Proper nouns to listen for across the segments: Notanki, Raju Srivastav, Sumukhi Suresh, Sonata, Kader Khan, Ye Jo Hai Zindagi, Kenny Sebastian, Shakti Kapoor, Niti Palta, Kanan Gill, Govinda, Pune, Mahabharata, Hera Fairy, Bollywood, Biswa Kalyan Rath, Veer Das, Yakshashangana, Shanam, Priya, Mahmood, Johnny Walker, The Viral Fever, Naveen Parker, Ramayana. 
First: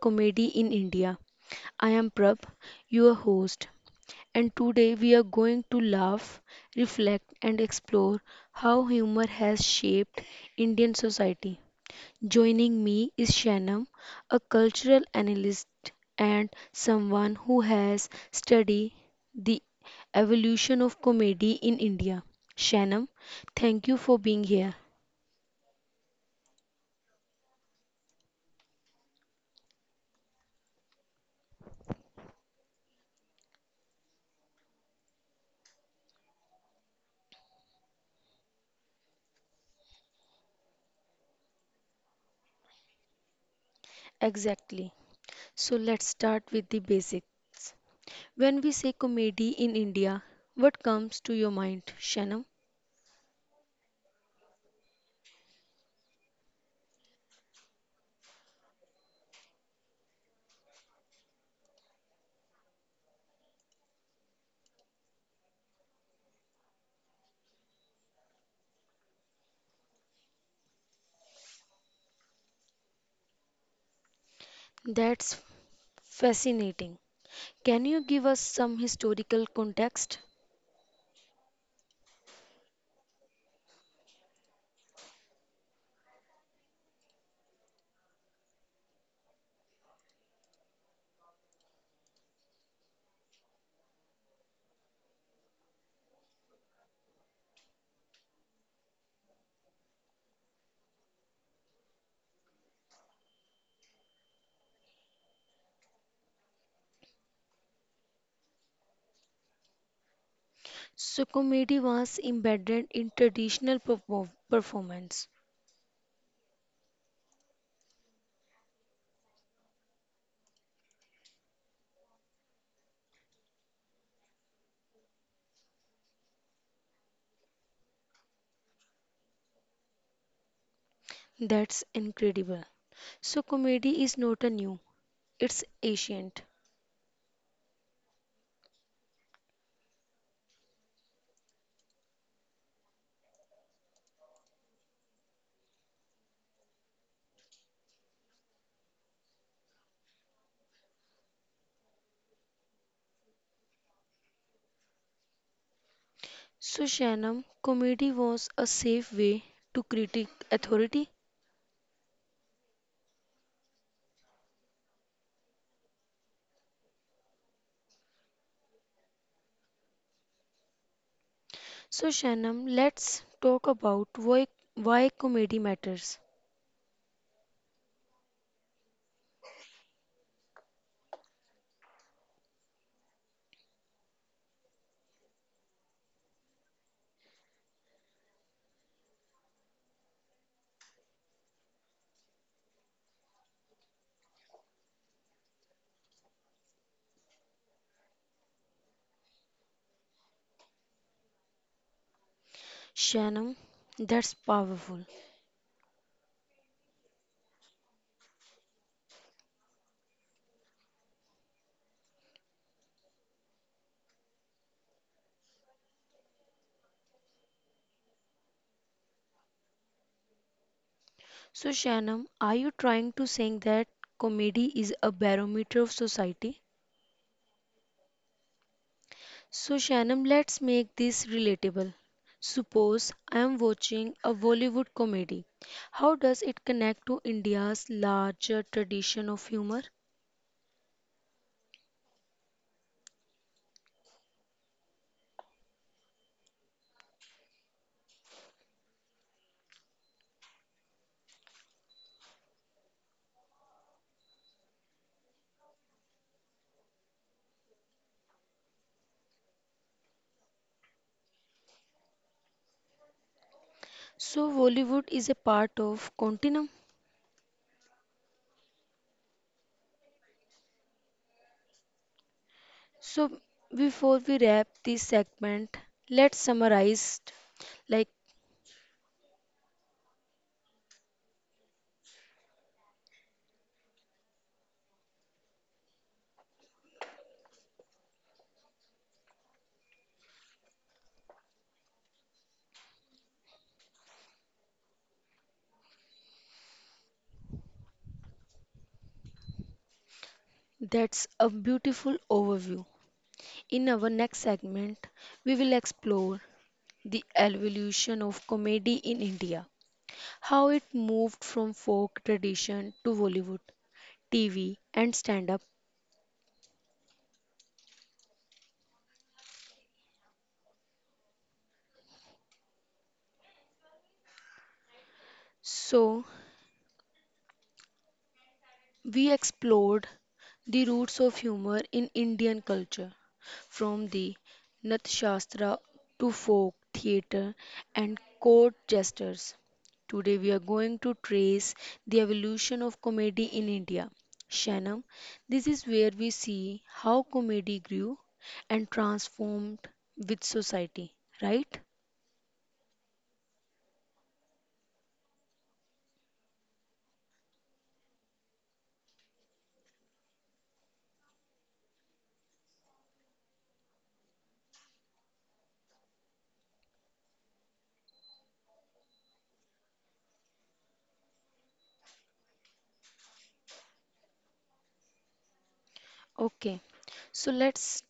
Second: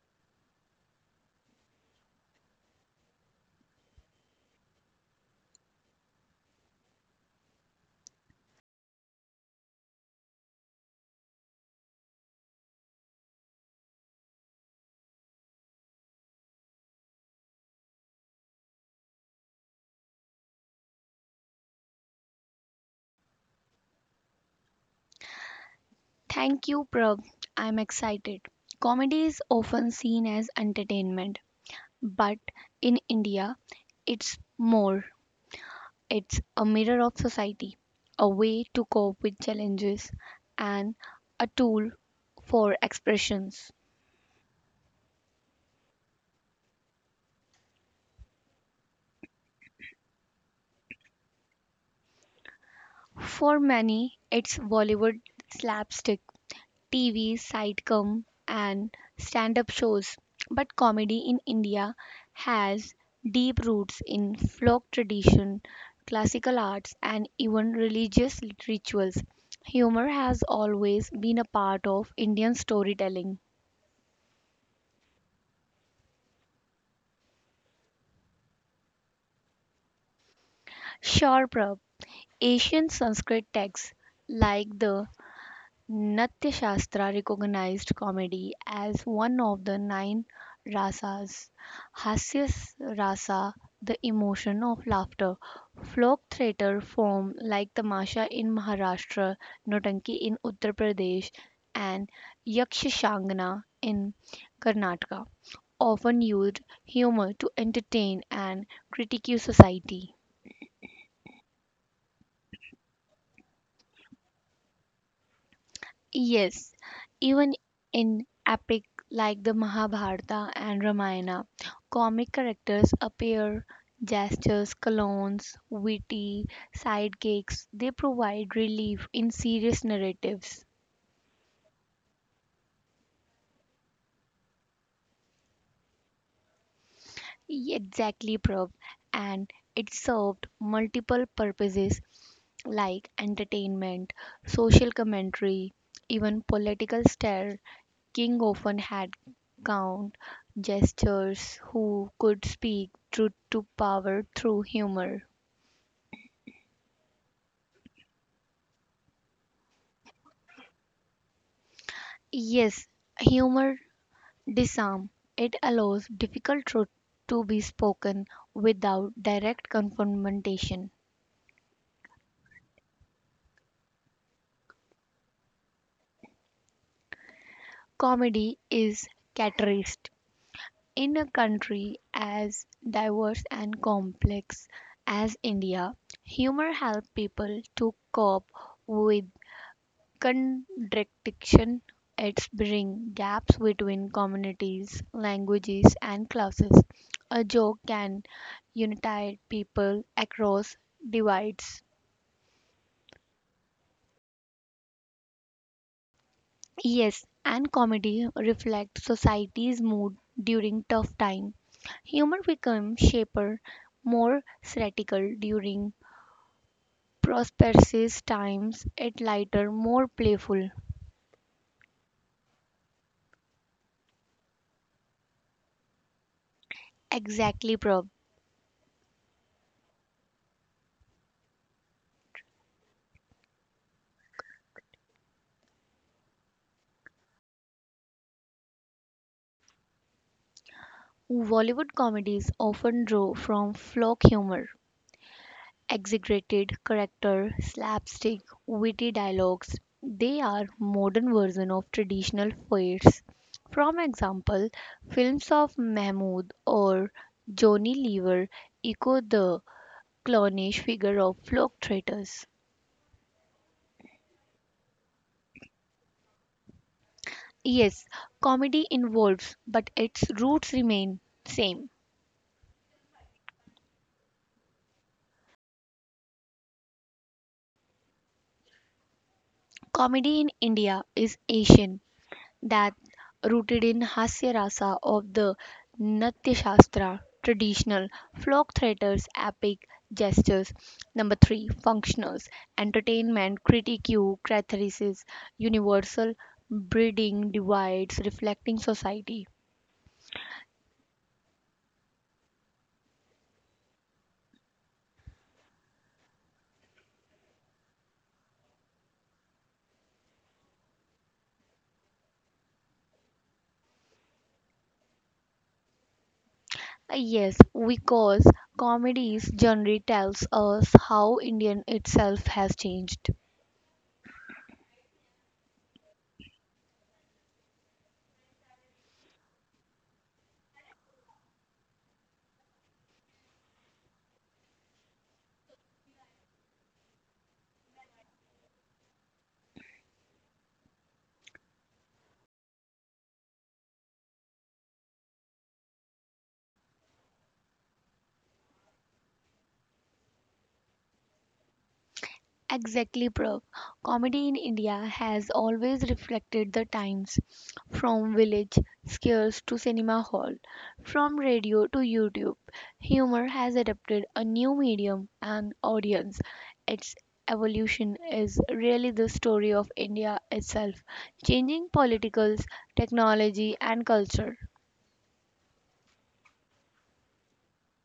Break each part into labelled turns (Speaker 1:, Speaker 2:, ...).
Speaker 1: comedy in India. I am Prab, your host, and today we are going to laugh, reflect, and explore how humor has shaped Indian society. Joining me is Shanam, a cultural analyst and someone who has studied the evolution of comedy in India. Shanam, thank you for being here.
Speaker 2: Thank you, Prab. I'm excited. Comedy is often seen as entertainment, but in India, it's more. It's a mirror of society, a way to cope with challenges, and a tool for expressions.
Speaker 1: Exactly. So let's start with the basics. When we say comedy in India, what comes to your mind, Shanam?
Speaker 2: For many, it's Bollywood slapstick. TV, sitcom, and stand up shows. But comedy in India has deep roots in folk tradition, classical arts, and even religious rituals. Humor has always been a part of Indian storytelling.
Speaker 1: That's fascinating. Can you give us some historical context?
Speaker 2: Sure, Prab, Asian Sanskrit texts like the Natya Shastra recognized comedy as one of the nine rasas. Hasya rasa, the emotion of laughter. Folk theatre form like Tamasha in Maharashtra, Notanki in Uttar Pradesh, and Yakshashangana in Karnataka often used humor to entertain and critique society.
Speaker 1: So, comedy was embedded in traditional performance.
Speaker 2: Yes, even in epic like the Mahabharata and Ramayana, comic characters appear, gestures, colognes, witty sidekicks, they provide relief in serious narratives.
Speaker 1: That's incredible. So, comedy is not a new, it's ancient.
Speaker 2: Exactly, Prab, and it served multiple purposes like entertainment, social commentary, even political satire King often had clown jesters who could speak truth to power through humor.
Speaker 1: So, Shanam, comedy was a safe way to critique authority.
Speaker 2: Yes, humor disarms. It allows difficult truth to be spoken without direct confrontation.
Speaker 1: So, Shanam, let's talk about why comedy matters.
Speaker 2: Comedy is catarist. In a country as diverse and complex as India, humor helps people to cope with Contradiction. It's bring gaps between communities, languages, and classes. A joke can unite people across divides.
Speaker 1: Shanam, that's powerful.
Speaker 2: Yes, and comedy reflects society's mood during tough times. Humor becomes shaper, more satirical during prosperous times, it lighter, more playful.
Speaker 1: So, Shanam, are you trying to say that comedy is a barometer of society?
Speaker 2: Exactly, Prab.
Speaker 1: So, Shanam, let's make this relatable. Suppose I am watching a Bollywood comedy. How does it connect to India's larger tradition of humor?
Speaker 2: Bollywood comedies often draw from folk humor exaggerated character, slapstick, witty dialogues. They are modern version of traditional fairs. From example, films of Mahmood or Johnny Lever echo the clownish figure of folk traitors.
Speaker 1: So, Bollywood is a part of continuum.
Speaker 2: Yes, comedy involves, but its roots remain same.
Speaker 1: So before we wrap this segment, let's summarize like
Speaker 2: Comedy in India is Asian that rooted in Hasya Rasa of the Natya Shastra, traditional folk theatres, epic gestures. Number three, functionals, entertainment, critique, catharsis, universal breeding divides reflecting society.
Speaker 1: that's a beautiful overview. In our next segment, we will explore the evolution of comedy in India, how it moved from folk tradition to Bollywood, TV, and stand up.
Speaker 2: Yes, because comedy's genre tells us how Indian itself has changed.
Speaker 1: So, we explored the roots of humor in Indian culture, from the Natyashastra to folk theatre and court jesters. Today we are going to trace the evolution of comedy in India. Shanam, this is where we see how comedy grew and transformed with society, right?
Speaker 2: Exactly, Prav. Comedy in India has always reflected the times, from village scares to cinema hall, from radio to YouTube. Humor has adapted a new medium and audience. Its evolution is really the story of India itself, changing politicals, technology, and culture.
Speaker 1: Okay, so let's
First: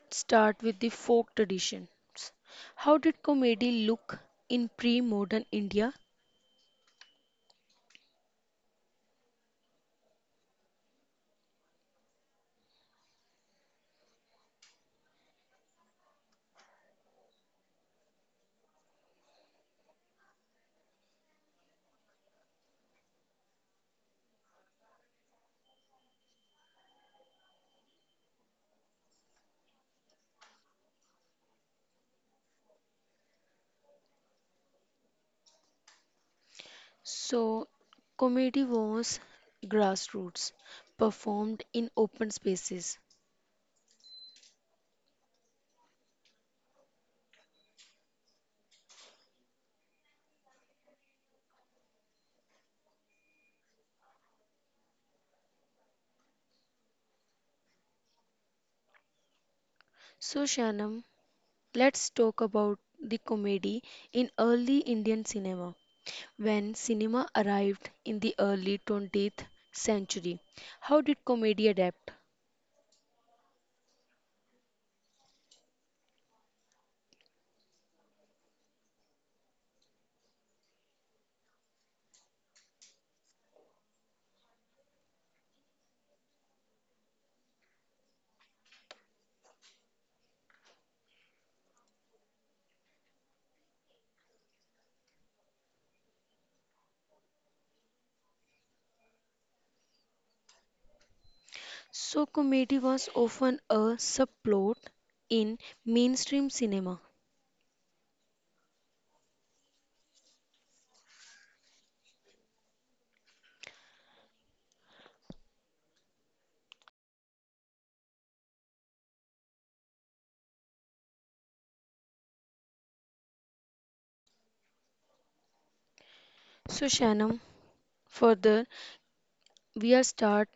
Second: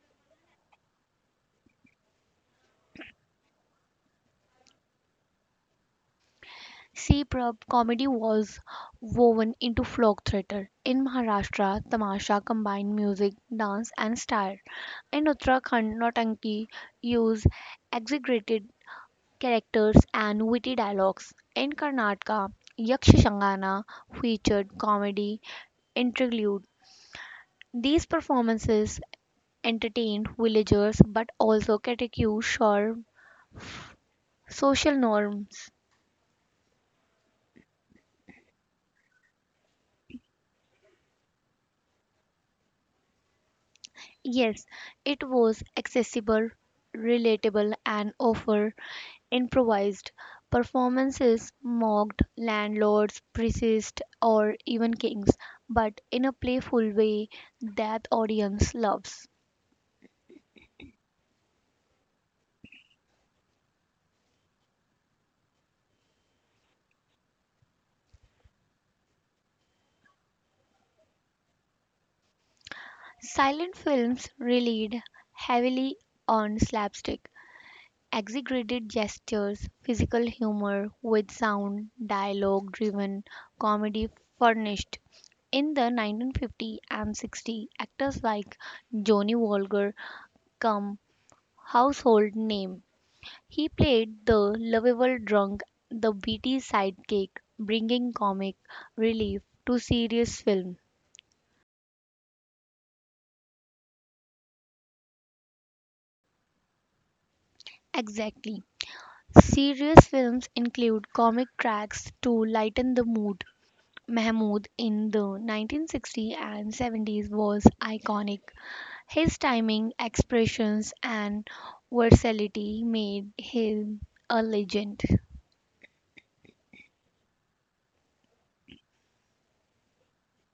Speaker 1: Let's start with the folk traditions. How did comedy look in pre modern India?
Speaker 2: C-prab Comedy was woven into folk theatre. In Maharashtra, tamasha combined music, dance and style. In Uttarakhand, Nautanki used exaggerated characters and witty dialogues. In Karnataka, Yakshashangana featured comedy interlude. These performances entertained villagers but also criticized social norms.
Speaker 1: So, comedy was grassroots, performed in open spaces.
Speaker 2: Yes, it was accessible, relatable, and offered improvised performances, mocked landlords, priests, or even kings, but in a playful way that audience loves.
Speaker 1: So, Shanam, let's talk about the comedy in early Indian cinema. When cinema arrived in the early 20th century, how did comedy adapt?
Speaker 2: Silent films relied heavily on slapstick, exaggerated gestures, physical humor with sound, dialogue driven comedy furnished. In the 1950 and 60, actors like Johnny Walker come household name. He played the lovable drunk, the witty sidekick, bringing comic relief to serious film.
Speaker 1: So, comedy was often a subplot in mainstream cinema.
Speaker 2: Exactly. Serious films include comic tracks to lighten the mood, Mahmood in the 1960s and 70s was iconic. His timing, expressions, and versatility made him a legend.
Speaker 1: So, Shanam, further, we are start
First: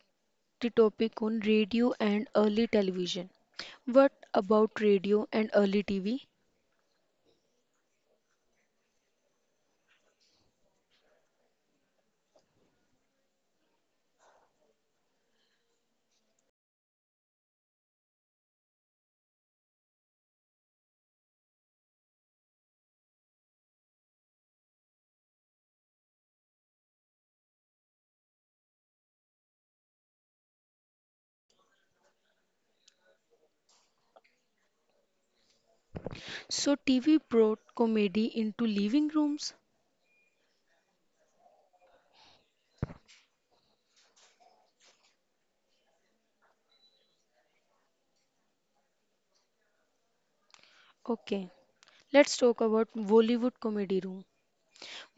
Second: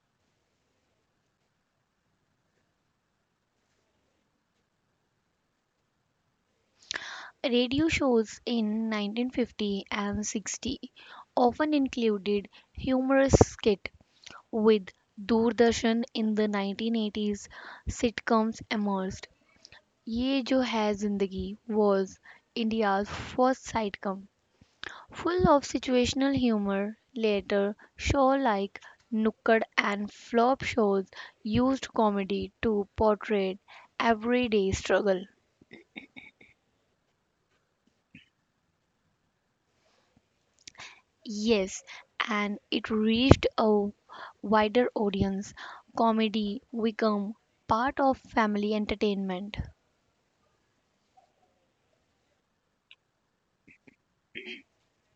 Speaker 1: the topic on radio and early television. What about radio and early TV?
Speaker 2: Radio shows in 1950 and 60 often included humorous skits with Doordarshan in the 1980s sitcoms emerged. Ye Jo Hai Zindagi was India's first sitcom Full of situational humor, later shows like Nooked and Flop Shows used comedy to portray everyday struggle.
Speaker 1: So, TV brought comedy into living rooms.
Speaker 2: Yes, and it reached a wider audience. Comedy became part of family entertainment.
Speaker 1: Okay, let's talk about Bollywood comedy room.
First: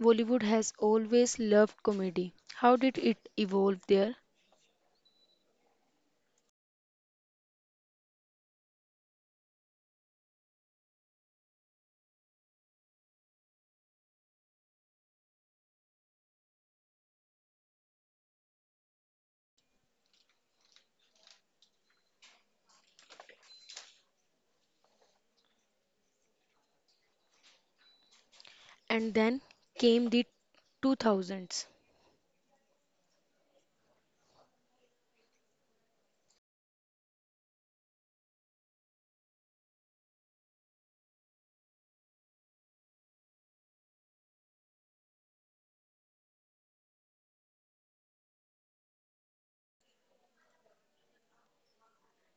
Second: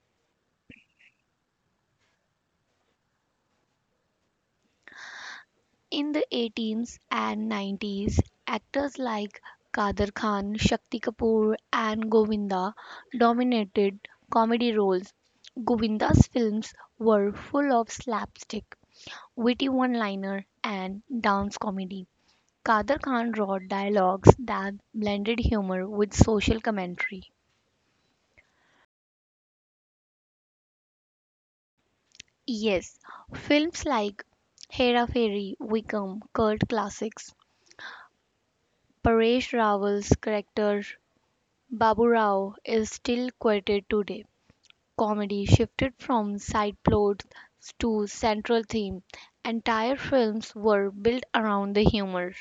Speaker 1: Bollywood has always loved comedy. How did it evolve there?
Speaker 2: In the 80s and 90s, actors like Kader Khan, Shakti Kapoor, and Govinda dominated comedy roles. Govinda's films were full of slapstick, witty one liner, and dance comedy. Kader Khan wrote dialogues that blended humor with social commentary.
Speaker 1: And then came the 2000s.
Speaker 2: Yes, films like Hera Fairy, Wickham, cult classics. Paresh Rawal's character Babu Rao is still quoted today. Comedy shifted from side plots to central theme. Entire films were built around the humor.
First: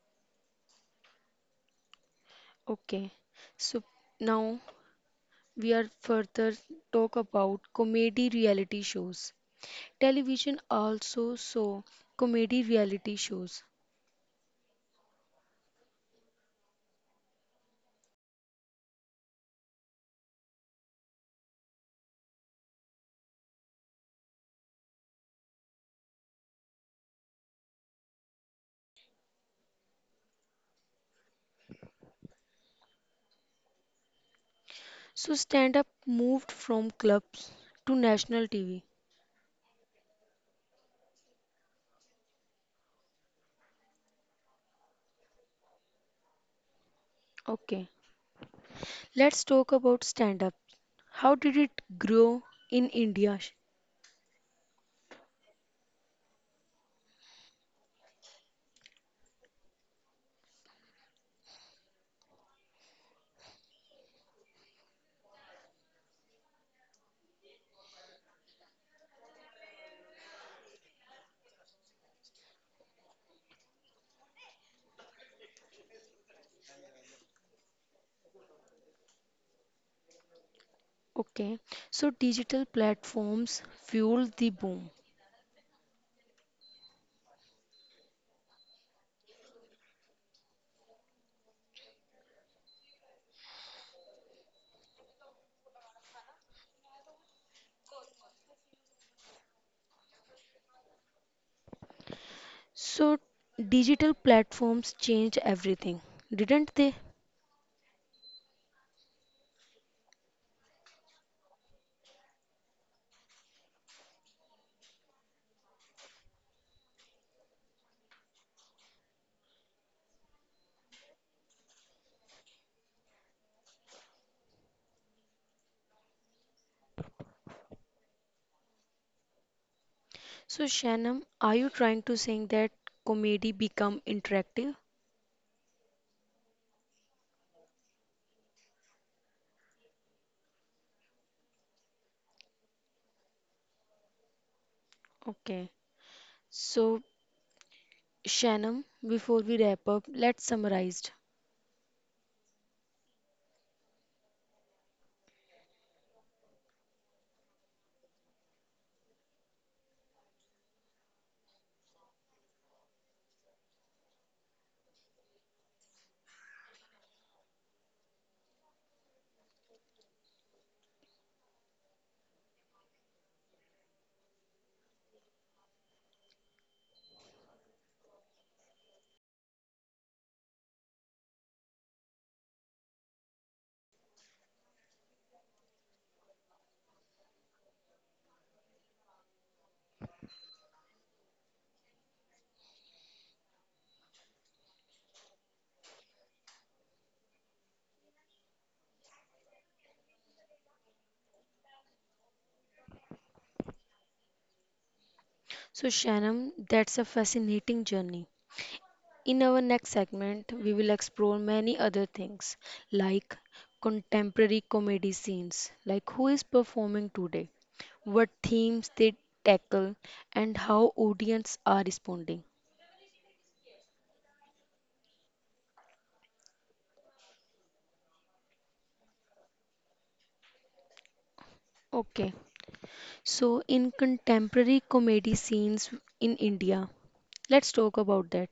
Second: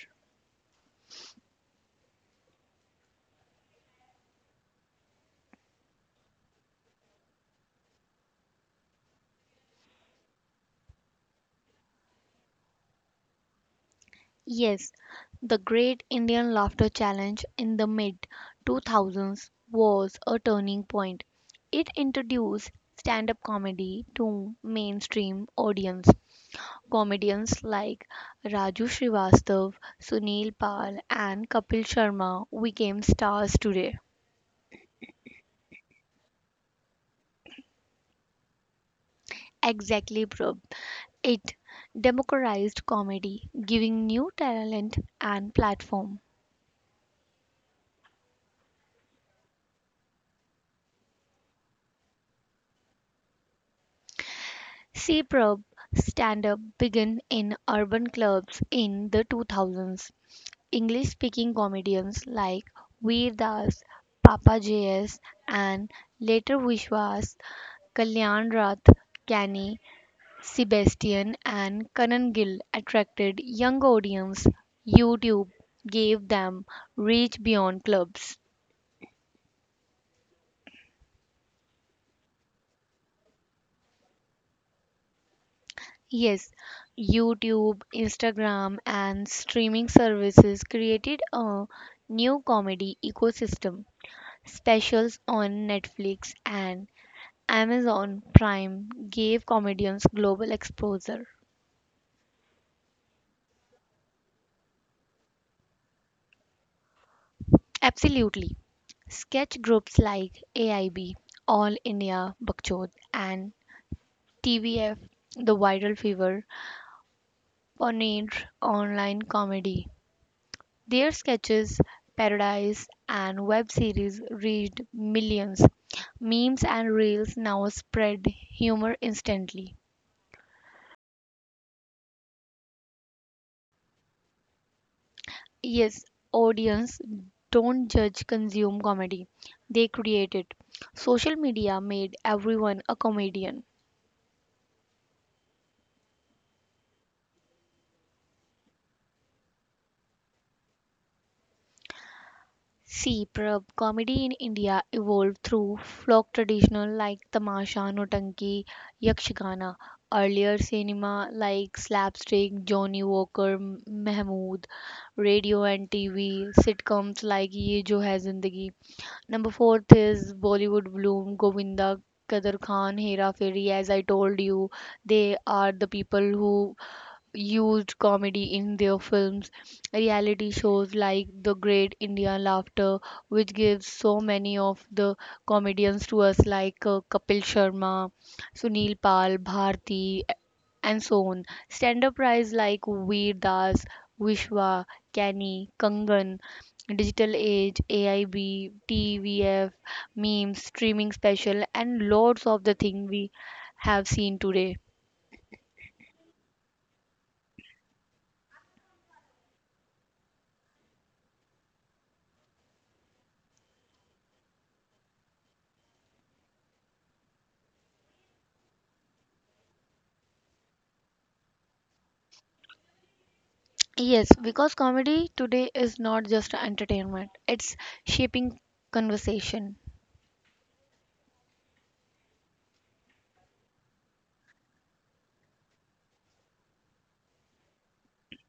Speaker 1: Okay, so now we are further talk about comedy reality shows. Television also saw comedy reality shows.
Speaker 2: Yes, the Great Indian Laughter Challenge in the mid 2000s was a turning point. It introduced stand up comedy to mainstream audience. Comedians like Raju Srivastav, Sunil Pal, and Kapil Sharma became stars today.
Speaker 1: So stand up moved from clubs to national TV.
Speaker 2: Exactly, Prabh. It democratized comedy, giving new talent and platform.
Speaker 1: Okay, let's talk about stand up. How did it grow in India?
Speaker 2: C probe Stand-up began in urban clubs in the 2000s. English-speaking comedians like Veer Das, JS, and later Vishwas Kalyan Rath, Kenny Sebastian, and Kanan Gill attracted young audiences. YouTube gave them reach beyond clubs.
Speaker 1: Okay, so digital platforms fueled the boom.
Speaker 2: Yes, YouTube, Instagram, and streaming services created a new comedy ecosystem. Specials on Netflix and Amazon Prime gave comedians global exposure.
Speaker 1: So digital platforms changed everything, didn't they?
Speaker 2: Absolutely. Sketch groups like AIB, All India Bakchod, and TVF, The Viral Fever, pioneered online comedy. Their sketches, parodies, and web series reached millions. Memes and reels now spread humor instantly.
Speaker 1: So Shanam, are you trying to say that comedy become interactive?
Speaker 2: Yes, audience don't judge consume comedy. They create it. Social media made everyone a comedian.
Speaker 1: Okay. So Shanam, before we wrap up, let's summarize.
Speaker 2: See Prabh, comedy in India evolved through folk tradition like tamasha, notanki, yakshagana. Earlier cinema like slapstick, Johnny Walker, Mahmood, radio and TV, sitcoms like Ye Jo Hai Zindagi. Number fourth is Bollywood Bloom, Govinda, Kadir Khan, Hera Feri. As I told you, they are the people who used comedy in their films. Reality shows like The Great Indian Laughter, which gives so many of the comedians to us, like Kapil Sharma, Sunil Pal, Bharti, and so on. Stand up prize like Veer Das, Vishwa, Kenny, Kangan. Digital Age, AIB, TVF, memes, streaming special, and loads of the thing we have seen today.
Speaker 1: So, Shanam, that's a fascinating journey. In our next segment, we will explore many other things like contemporary comedy scenes, like who is performing today, what themes they tackle, and how audience are responding.
Speaker 2: Yes, because comedy today is not just entertainment, it's shaping conversation.
Speaker 1: Okay, so in contemporary comedy scenes in India, let's talk about that.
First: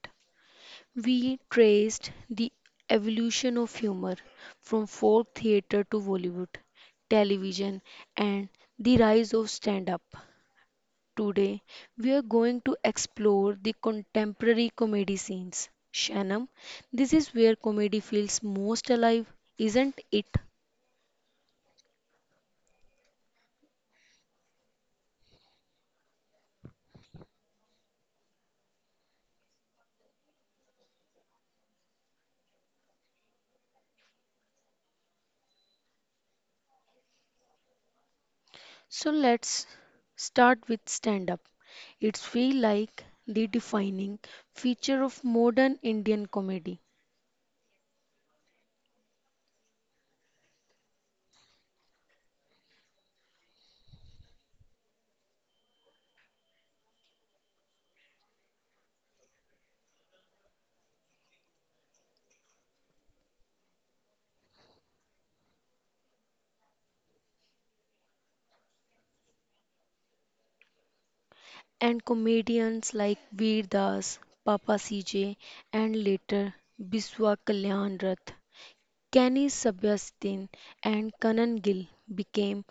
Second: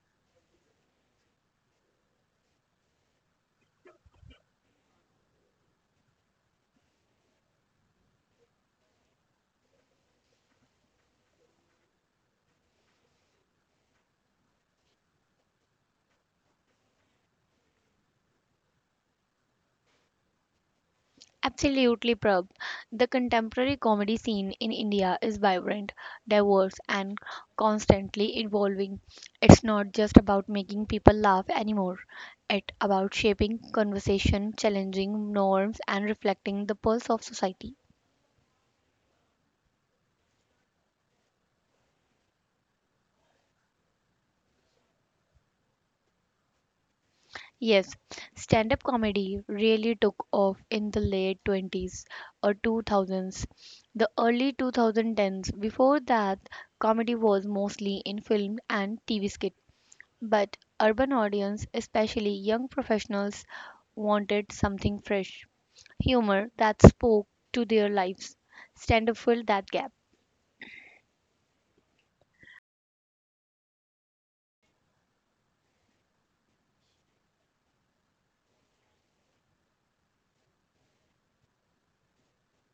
Speaker 1: We traced the evolution of humor from folk theater to Bollywood, television, and the rise of stand up. Today, we are going to explore the contemporary comedy scenes. Shanam, this is where comedy feels most alive, isn't it?
Speaker 2: Absolutely, Prab. The contemporary comedy scene in India is vibrant, diverse, and constantly evolving. It's not just about making people laugh anymore, it's about shaping conversation, challenging norms, and reflecting the pulse of society.
Speaker 1: So let's start with stand up. It's feel like the defining feature of modern Indian comedy.
Speaker 2: Yes, stand up comedy really took off in the late 20s or 2000s, the early 2010s. Before that, comedy was mostly in film and TV skit. But urban audience, especially young professionals, wanted something fresh, humor that spoke to their lives. Stand up filled that gap.
Speaker 1: And comedians like Veer Das, Papa CJ, and later Biswa Kalyan Rath, Kenny Sebastian, and Kanan Gill became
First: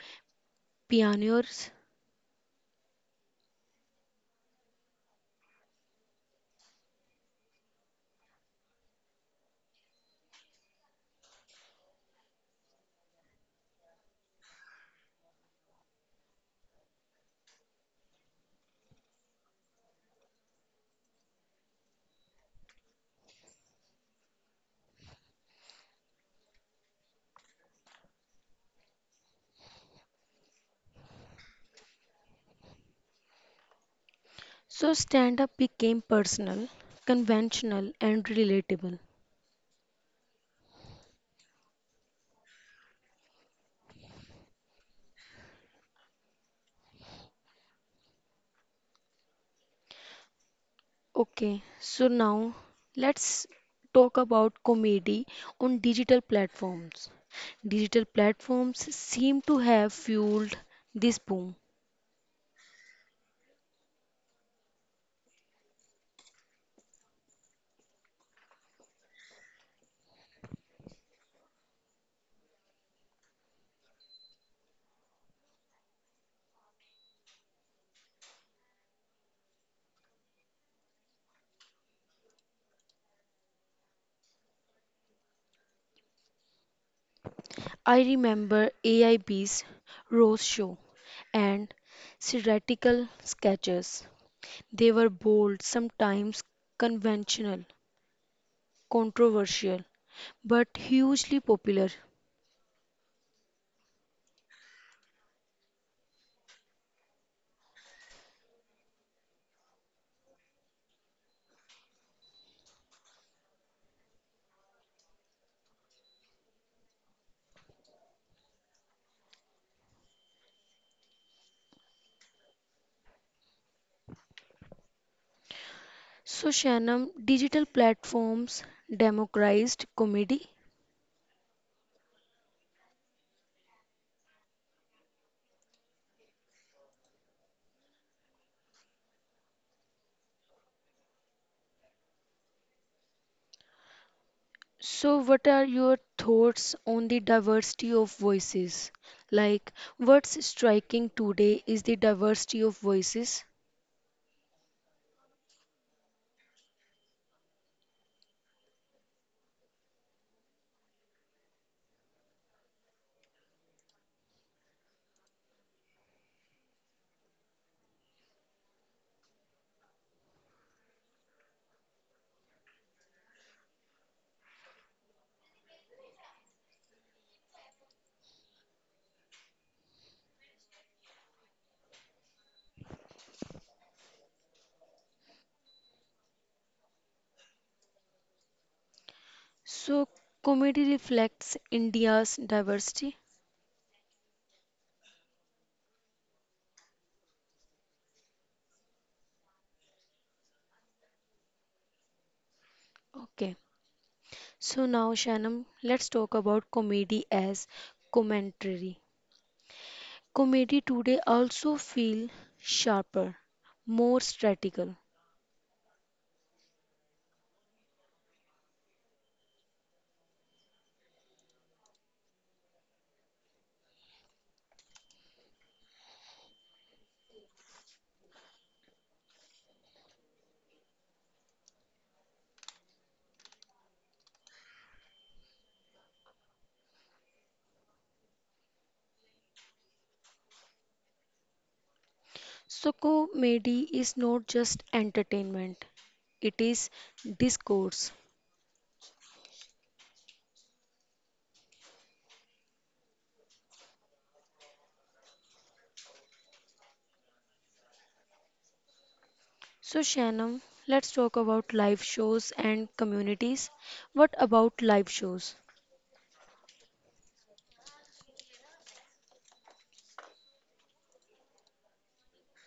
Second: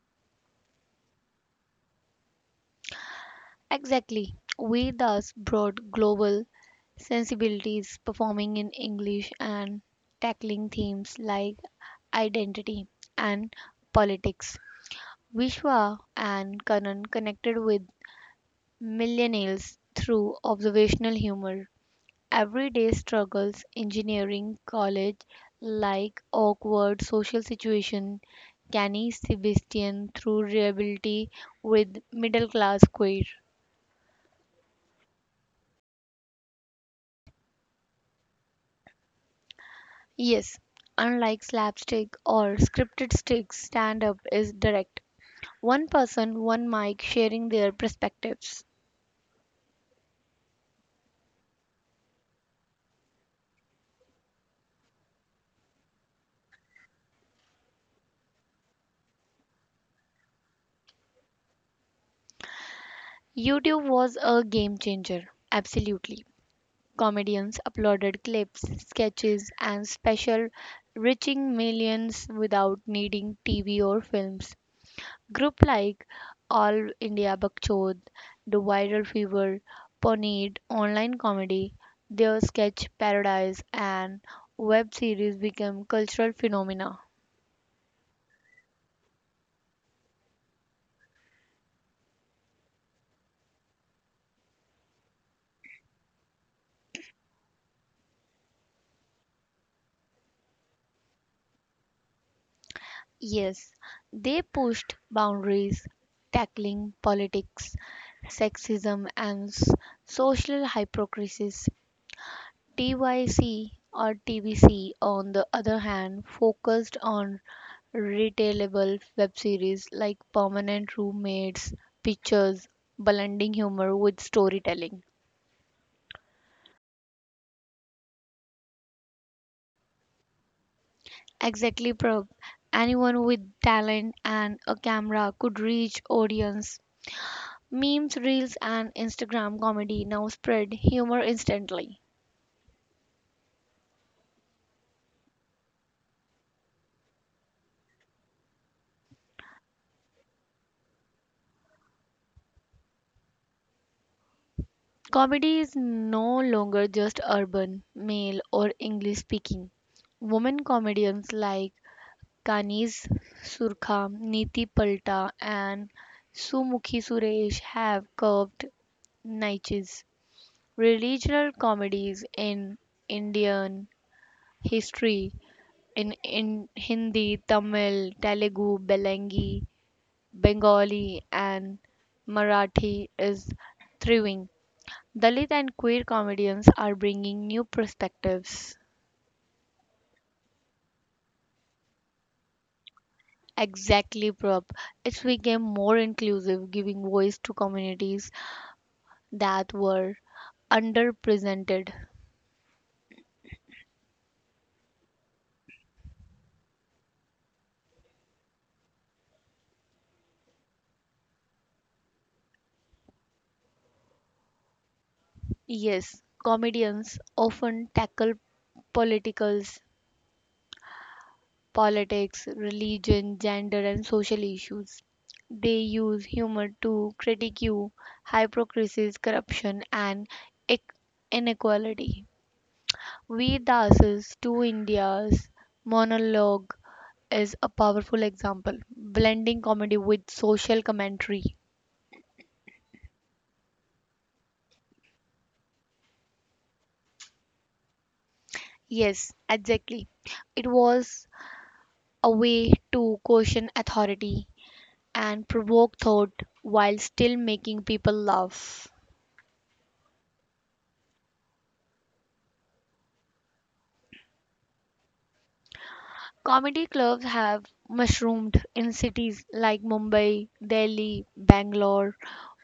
Speaker 1: pioneers.
Speaker 2: Exactly. We thus brought global sensibilities, performing in English, and tackling themes like identity and politics. Vishwa and Kanan connected with millennials through observational humor, everyday struggles, engineering, college, like awkward social situation, Kenny Sebastian through reliability with middle class queer.
Speaker 1: So stand up became personal, conventional, and relatable.
Speaker 2: Yes, unlike slapstick or scripted sticks, stand up is direct. One person, one mic, sharing their perspectives.
Speaker 1: Okay, so now let's talk about comedy on digital platforms. Digital platforms seem to have fueled this boom.
Speaker 2: YouTube was a game changer, absolutely. Comedians uploaded clips, sketches, and special, reaching millions without needing TV or films. Group like All India Bakchod, The Viral Fever, Pawnee Online Comedy, Their Sketch Paradise, and web series became cultural phenomena.
Speaker 1: I remember AIB's show and satirical sketches. They were bold, sometimes conventional, controversial, but hugely popular.
Speaker 2: Yes, they pushed boundaries, tackling politics, sexism, and social hypocrisy TYC or TVC, on the other hand, focused on retailable web series like Permanent Roommates, Pictures, blending humor with storytelling.
Speaker 1: So, Shannon, digital platforms democratized comedy.
Speaker 2: Exactly, Prab. Anyone with talent and a camera could reach audience. Memes, reels, and Instagram comedy now spread humor instantly.
Speaker 1: So, what are your thoughts on the diversity of voices? Like, what's striking today is the diversity of voices.
Speaker 2: Comedy is no longer just urban, male, or English speaking. Women comedians like Kaniz Surkham, Niti Palta, and Sumukhi Suresh have carved niches. Religious comedies in Indian history in, Hindi, Tamil, Telugu, Belengi, Bengali, and Marathi is thriving. Dalit and queer comedians are bringing new perspectives.
Speaker 1: So comedy reflects India's diversity.
Speaker 2: Exactly, Prop. It's became more inclusive, giving voice to communities that were underrepresented.
Speaker 1: Okay. So now Shanam, let's talk about comedy as commentary. Comedy today also feel sharper, more strategical.
Speaker 2: Yes, comedians often tackle politicals, politics, religion, gender, and social issues. They use humor to critique hypocrisy, corruption, and ec- inequality. We Das's Two India's monologue is a powerful example, blending comedy with social commentary.
Speaker 1: So comedy is not just entertainment, it is discourse.
Speaker 2: Yes, exactly. It was a way to question authority and provoke thought while still making people laugh.
Speaker 1: So Shanam, let's talk about live shows and communities. What about live shows?
Speaker 2: Comedy clubs have mushroomed in cities like Mumbai, Delhi, Bangalore.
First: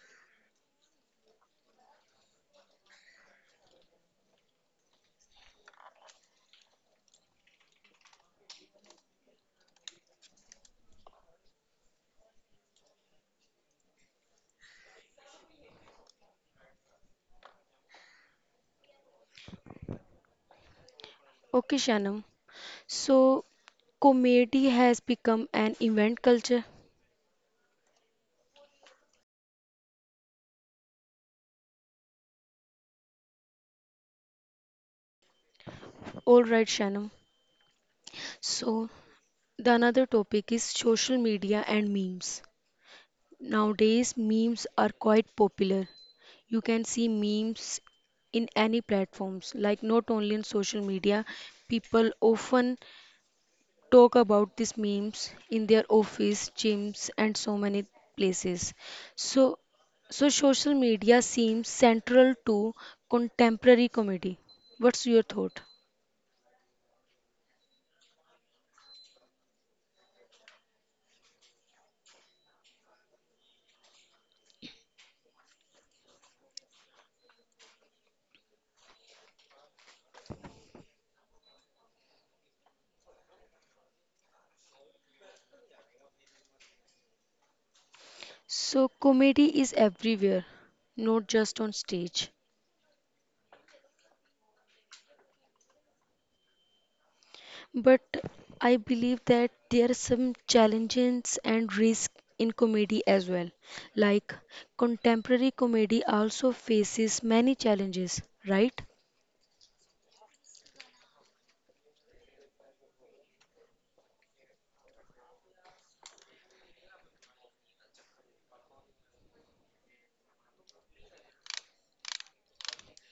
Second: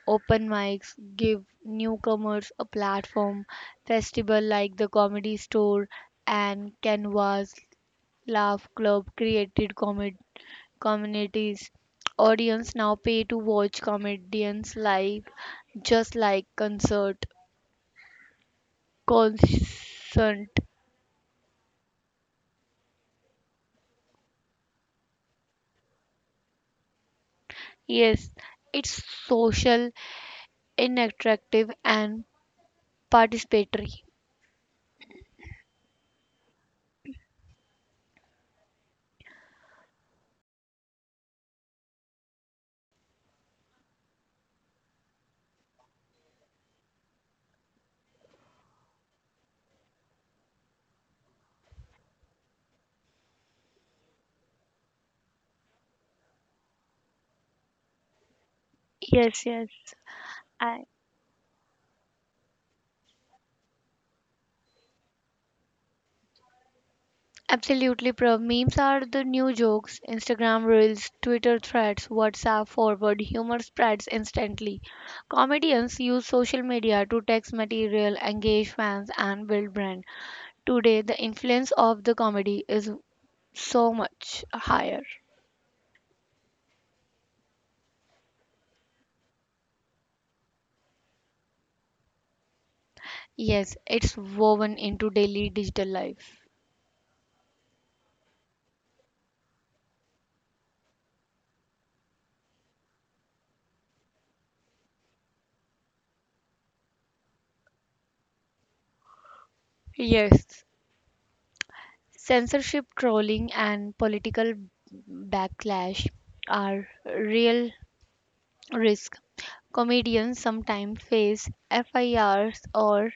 Speaker 2: Open mics give newcomers a platform. Festival like the Comedy Store and Canvas Laugh Club created comedy communities. Audience now pay to watch comedians live, just like concert. Consent.
Speaker 1: Okay, Shanam. So comedy has become an event culture.
Speaker 2: Yes, it's social, interactive, and participatory.
Speaker 1: All right, Shannon. So, the another topic is social media and memes. Nowadays, memes are quite popular. You can see memes in any platforms, like not only in social media. People often talk about these memes in their office, gyms, and so many places.
Speaker 2: Yes,
Speaker 1: So,
Speaker 2: yes.
Speaker 1: so social
Speaker 2: I
Speaker 1: media seems central to contemporary comedy. What's your thought?
Speaker 2: Absolutely, Prav. Memes are the new jokes. Instagram reels, Twitter threads, WhatsApp forward, humor spreads instantly. Comedians use social media to text material, engage fans, and build brand. Today, the influence of the comedy is so much higher.
Speaker 1: So, comedy is everywhere, not just on stage.
Speaker 2: Yes, it's woven into daily digital life.
Speaker 1: But I believe that there are some challenges and risks in comedy as well. Like, contemporary comedy also faces many challenges, right?
Speaker 2: Yes, censorship, trolling, and political backlash are real risk. Comedians sometimes face FIRs or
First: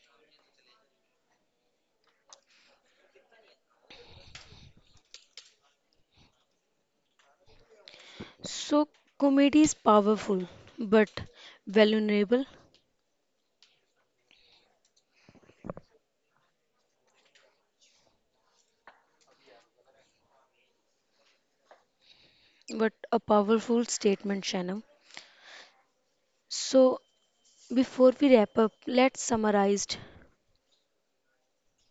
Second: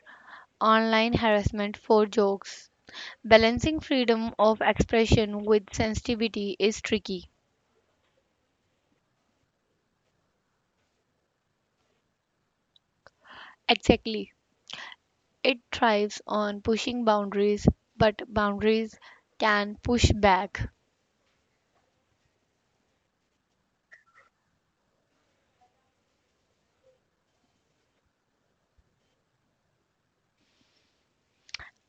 Speaker 2: online harassment for jokes. Balancing freedom of expression with sensitivity is tricky.
Speaker 1: So, comedy is powerful, but vulnerable.
Speaker 2: Exactly. It thrives on pushing boundaries, but boundaries can push back.
Speaker 1: But a powerful statement, Shanam. So, before we wrap up, let's summarize.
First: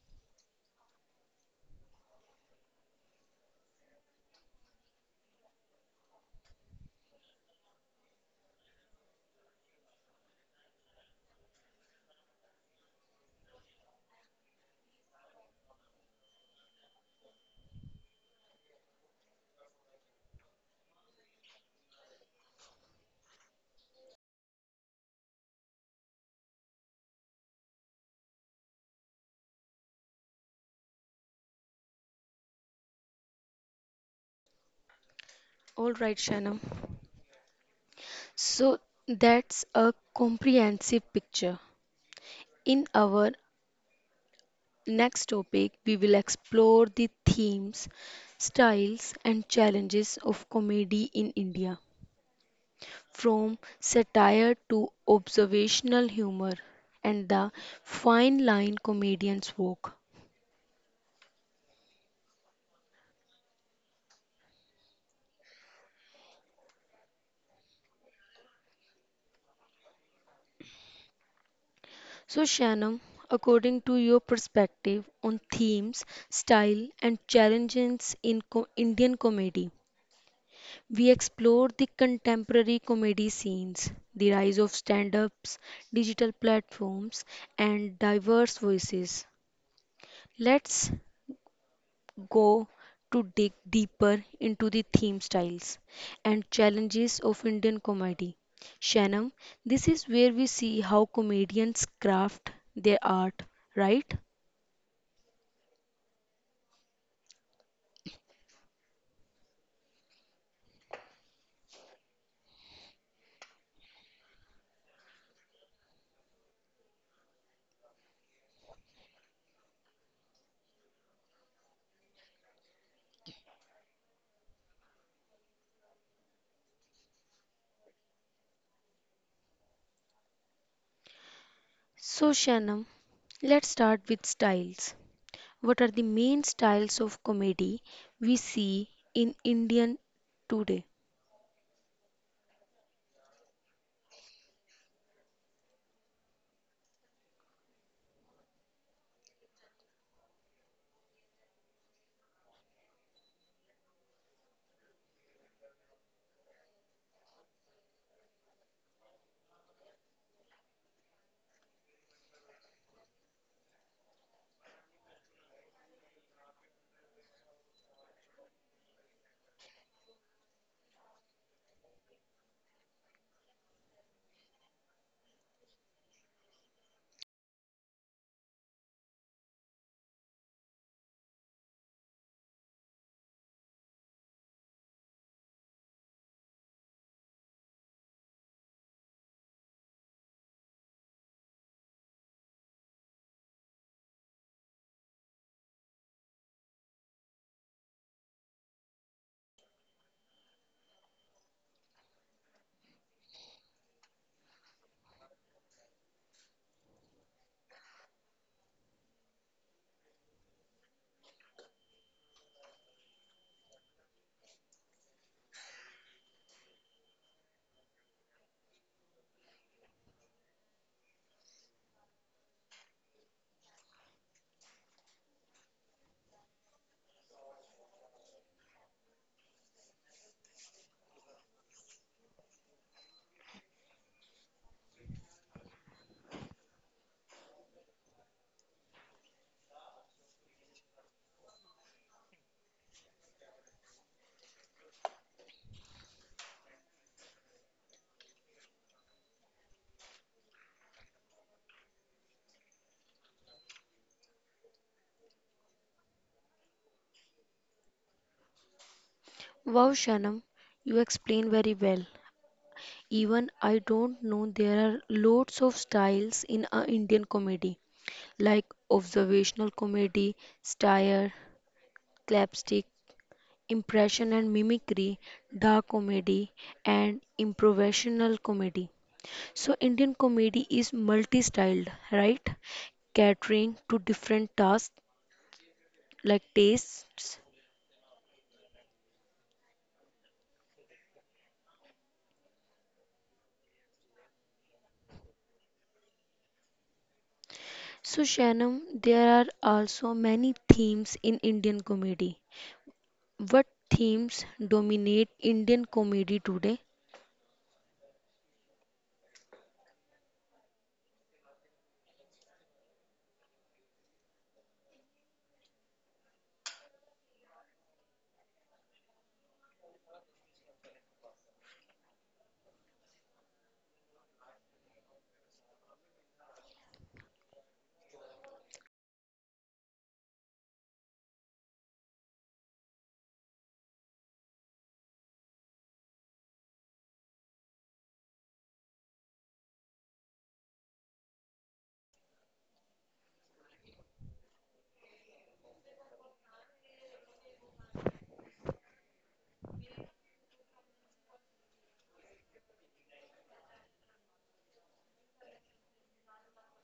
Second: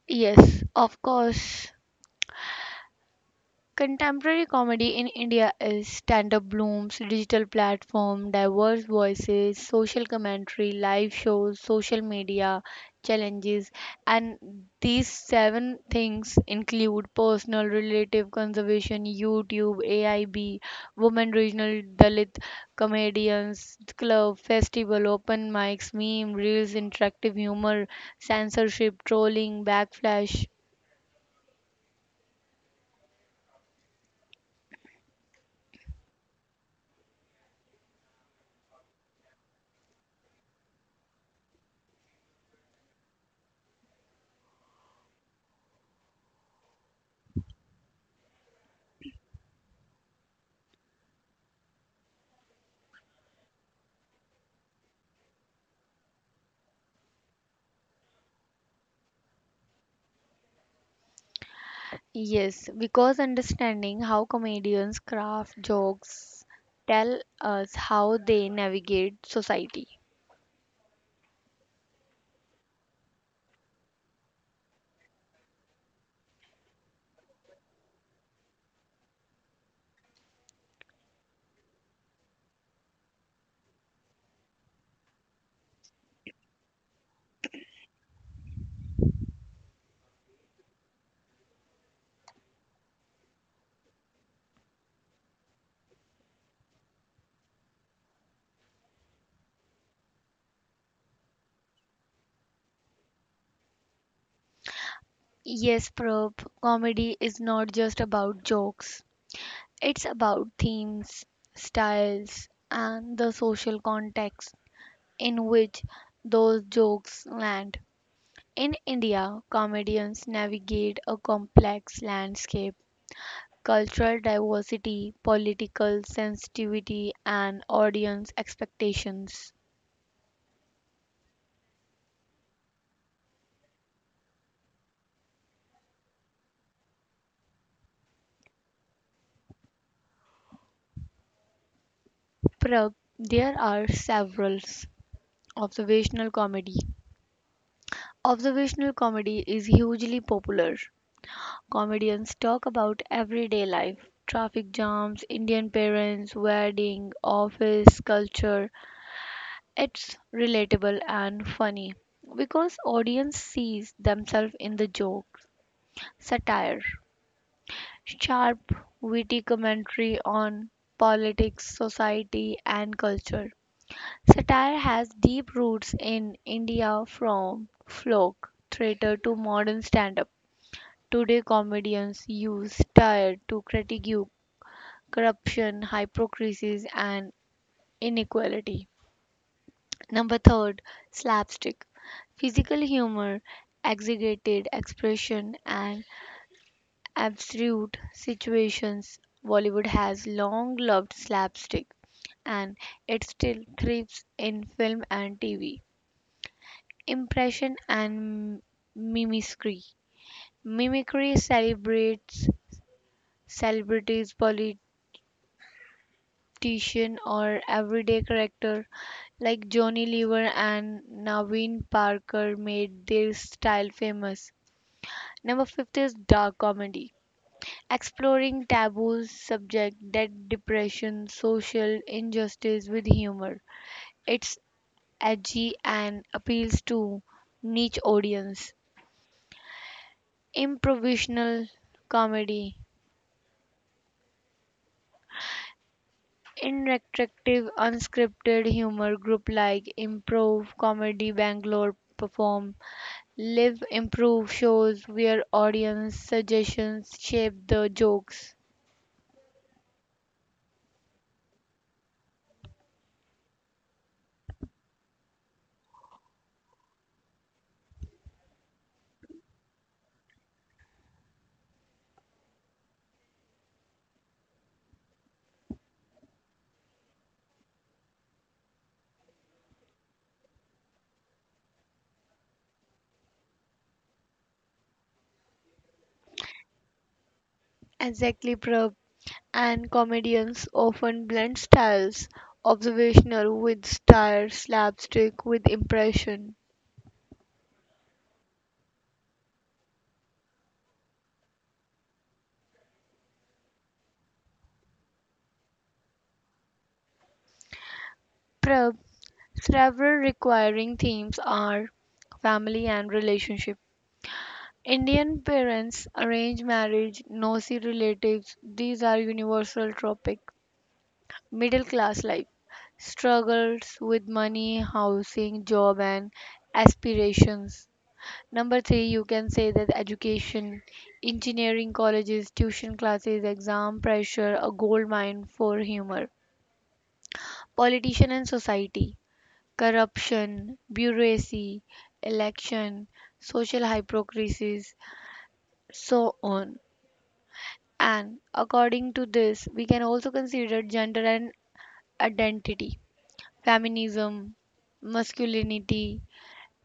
Speaker 2: Yes, of course, contemporary comedy in India is stand up blooms, digital platform, diverse voices, social commentary, live shows, social media challenges, and these seven things include personal, relative conservation, YouTube, AIB, women regional Dalit comedians, club, festival, open mics, meme, reels, interactive humor, censorship, trolling, backflash,
Speaker 1: All right, Shanam. So that's a comprehensive picture. In our next topic, we will explore the themes, styles, and challenges of comedy in India, from satire to observational humor and the fine line comedians walk.
Speaker 2: yes, because understanding how comedians craft jokes tell us how they navigate society.
Speaker 1: So, Shannon, according to your perspective on themes, style, and challenges in Indian comedy, we explore the contemporary comedy scenes, the rise of stand ups, digital platforms, and diverse voices. Let's go to dig deeper into the theme styles and challenges of Indian comedy. Shanam, this is where we see how comedians craft their art, right?
Speaker 2: Yes, Prab, comedy is not just about jokes. It's about themes, styles, and the social context in which those jokes land. In India, comedians navigate a complex landscape Cultural diversity, political sensitivity, and audience expectations.
Speaker 1: So, Shanam, let's start with styles. What are the main styles of comedy we see in Indian today?
Speaker 2: Prag, there are several. Observational comedy. Observational comedy is hugely popular. Comedians talk about everyday life, traffic jams, Indian parents, wedding, office culture. It's relatable and funny because audience sees themselves in the jokes. Satire. Sharp, witty commentary on politics, society, and culture. Satire has deep roots in India, from folk theatre to modern stand up. Today, comedians use satire to critique corruption, hypocrisy, and inequality. Number third, slapstick. Physical humor, exaggerated expression, and absurd situations. Bollywood has long loved slapstick, and it still thrives in film and TV. Impression and mimicry. Mimicry celebrates celebrities, politician or everyday character like Johnny Lever and Naveen Parker made their style famous. Number 5 is dark comedy, exploring taboos subject that depression, social injustice with humor. It's edgy and appeals to niche audience. Improvisational comedy. Interactive unscripted humor group like Improv Comedy Bangalore perform live improv shows where audience suggestions shape the jokes.
Speaker 1: Wow, Shanam, you explain very well. Even I don't know there are lots of styles in Indian comedy like observational comedy, style, slapstick, impression and mimicry, dark comedy and improvisational comedy. So Indian comedy is multi-styled, right? Catering to different tasks like tastes.
Speaker 2: Exactly, Prab. And comedians often blend styles, observational with style, slapstick with impression.
Speaker 1: So Shanam, there are also many themes in Indian comedy. What themes dominate Indian comedy today?
Speaker 2: Prab, several requiring themes are family and relationship. Indian parents, arranged marriage, nosy relatives, these are universal topics. Middle class life, struggles with money, housing, job, and aspirations. Number three, you can say that education, engineering colleges, tuition classes, exam pressure, a gold mine for humor. Politician and society, corruption, bureaucracy, election, social hypocrisies, so on. And according to this, we can also consider gender and identity, feminism, masculinity,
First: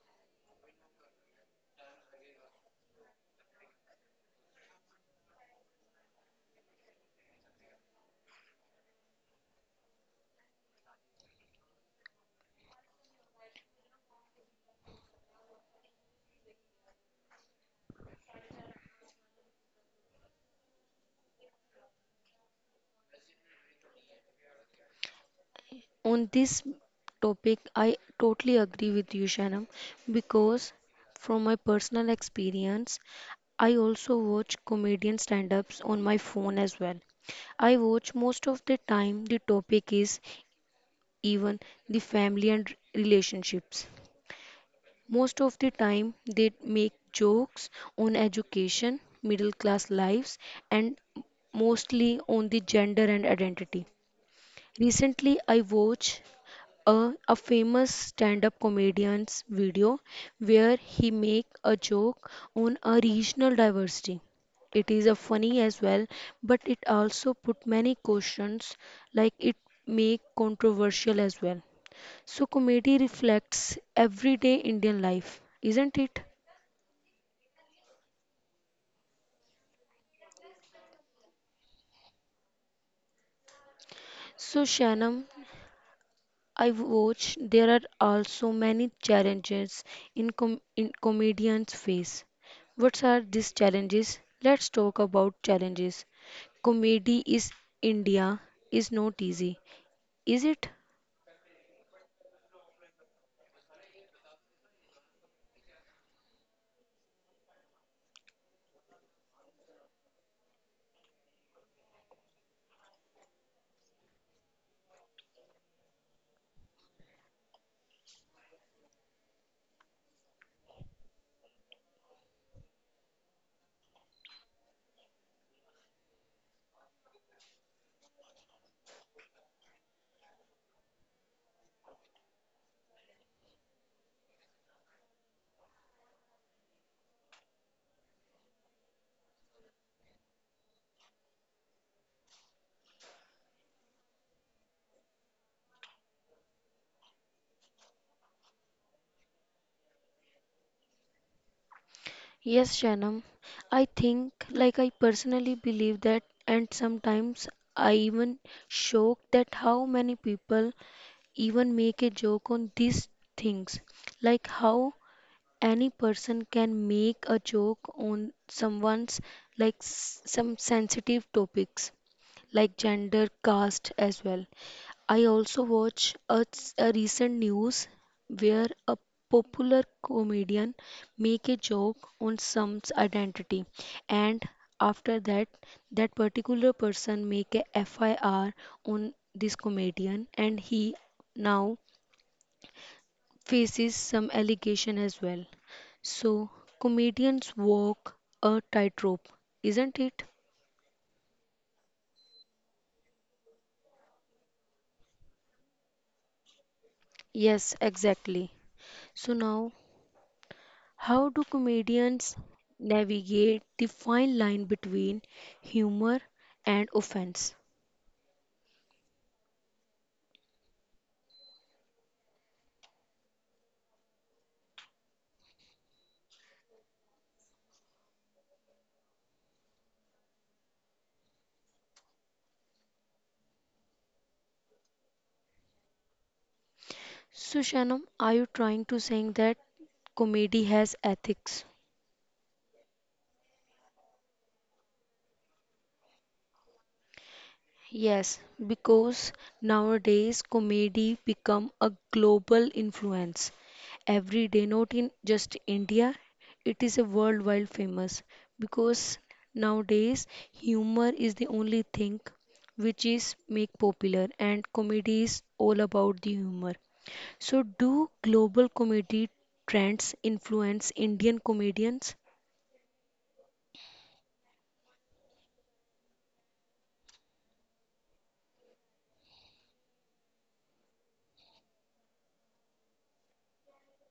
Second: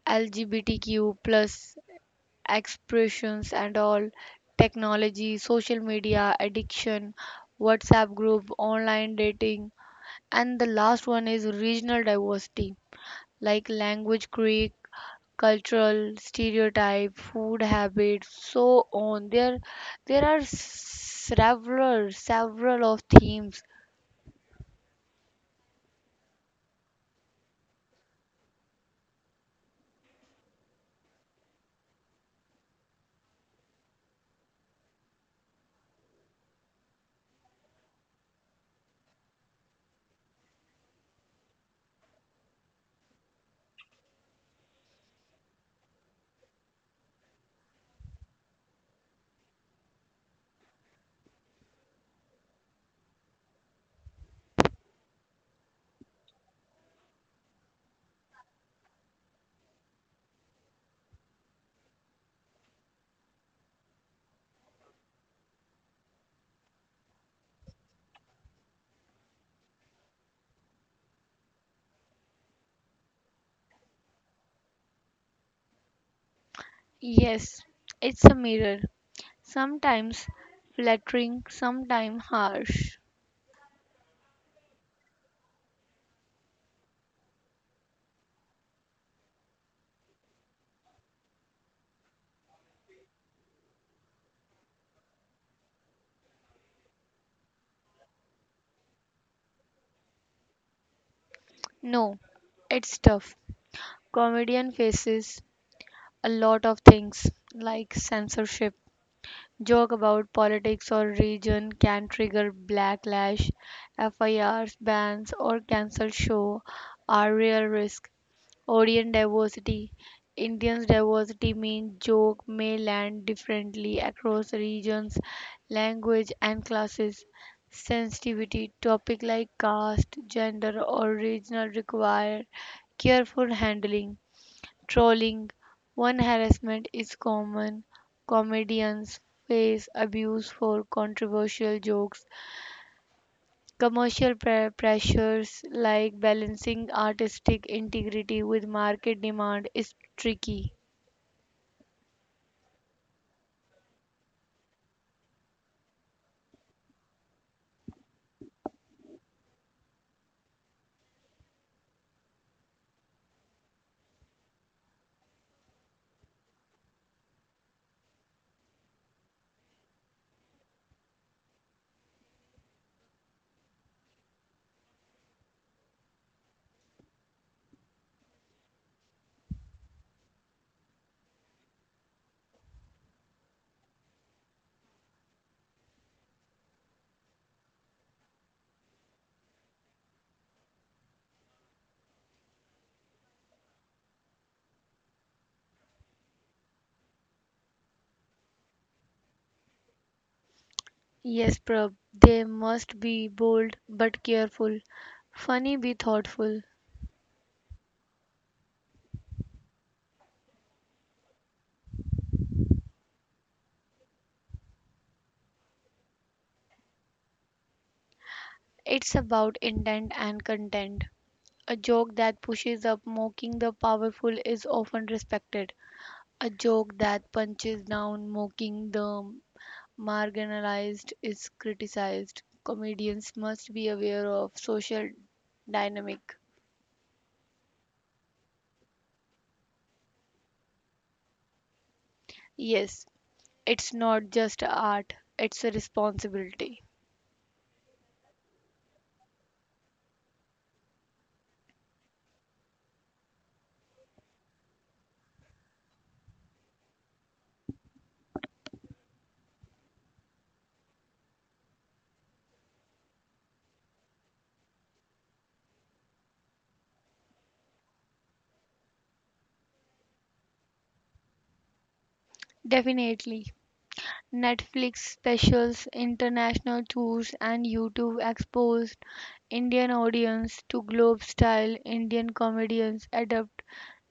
Speaker 2: LGBTQ plus expressions and all, technology, social media addiction, WhatsApp group, online dating, and the last one is regional diversity, like language creek, cultural stereotype, food habits, so on. There are several of themes.
Speaker 1: On this topic, I totally agree with you, Shanam, because from my personal experience, I also watch comedian stand ups on my phone as well. I watch most of the time the topic is even the family and relationships. Most of the time, they make jokes on education, middle class lives, and mostly on the gender and identity. Recently, I watched a famous stand-up comedian's video where he make a joke on a regional diversity. It is a funny as well, but it also put many questions like it make controversial as well. So comedy reflects everyday Indian life, isn't it?
Speaker 2: Yes, it's a mirror, sometimes flattering, sometimes harsh.
Speaker 1: So Shanam, I watch there are also many challenges in in comedians face. What are these challenges? Let's talk about challenges. Comedy is India is not easy, is it?
Speaker 2: No, it's tough. Comedian faces a lot of things like censorship. Joke about politics or region can trigger backlash. FIRs, bans, or cancelled show are real risk. Audience diversity. Indians' diversity means joke may land differently across regions, language, and classes. Sensitivity topic like caste, gender, or regional require careful handling. Trolling. One harassment is common. Comedians face abuse for controversial jokes. Commercial pressures like balancing artistic integrity with market demand is tricky.
Speaker 1: Yes, Shanam. I think, like I personally believe that, and sometimes I even shocked that how many people even make a joke on these things, like how any person can make a joke on someone's like some sensitive topics like gender, caste as well. I also watch a recent news where a popular comedian make a joke on someone's identity and after that that particular person make a FIR on this comedian and he now faces some allegation as well. So, comedians walk a tightrope, isn't it?
Speaker 2: Yes, Prab, they must be bold but careful. Funny be thoughtful.
Speaker 1: Yes, exactly. So, now how do comedians navigate the fine line between humor and offense?
Speaker 2: It's about intent and content. A joke that pushes up, mocking the powerful, is often respected. A joke that punches down, mocking the marginalized, is criticized. Comedians must be aware of social dynamic.
Speaker 1: So, Shanam, are you trying to saying that comedy has ethics?
Speaker 2: Yes, it's not just art, it's a responsibility.
Speaker 1: Yes, because nowadays comedy become a global influence. Every day, not in just India, it is a worldwide famous because nowadays humor is the only thing which is make popular and comedy is all about the humor. So do global comedy trends influence Indian comedians?
Speaker 2: Definitely. Netflix specials, international tours, and YouTube exposed Indian audience to globe style. Indian comedians adapt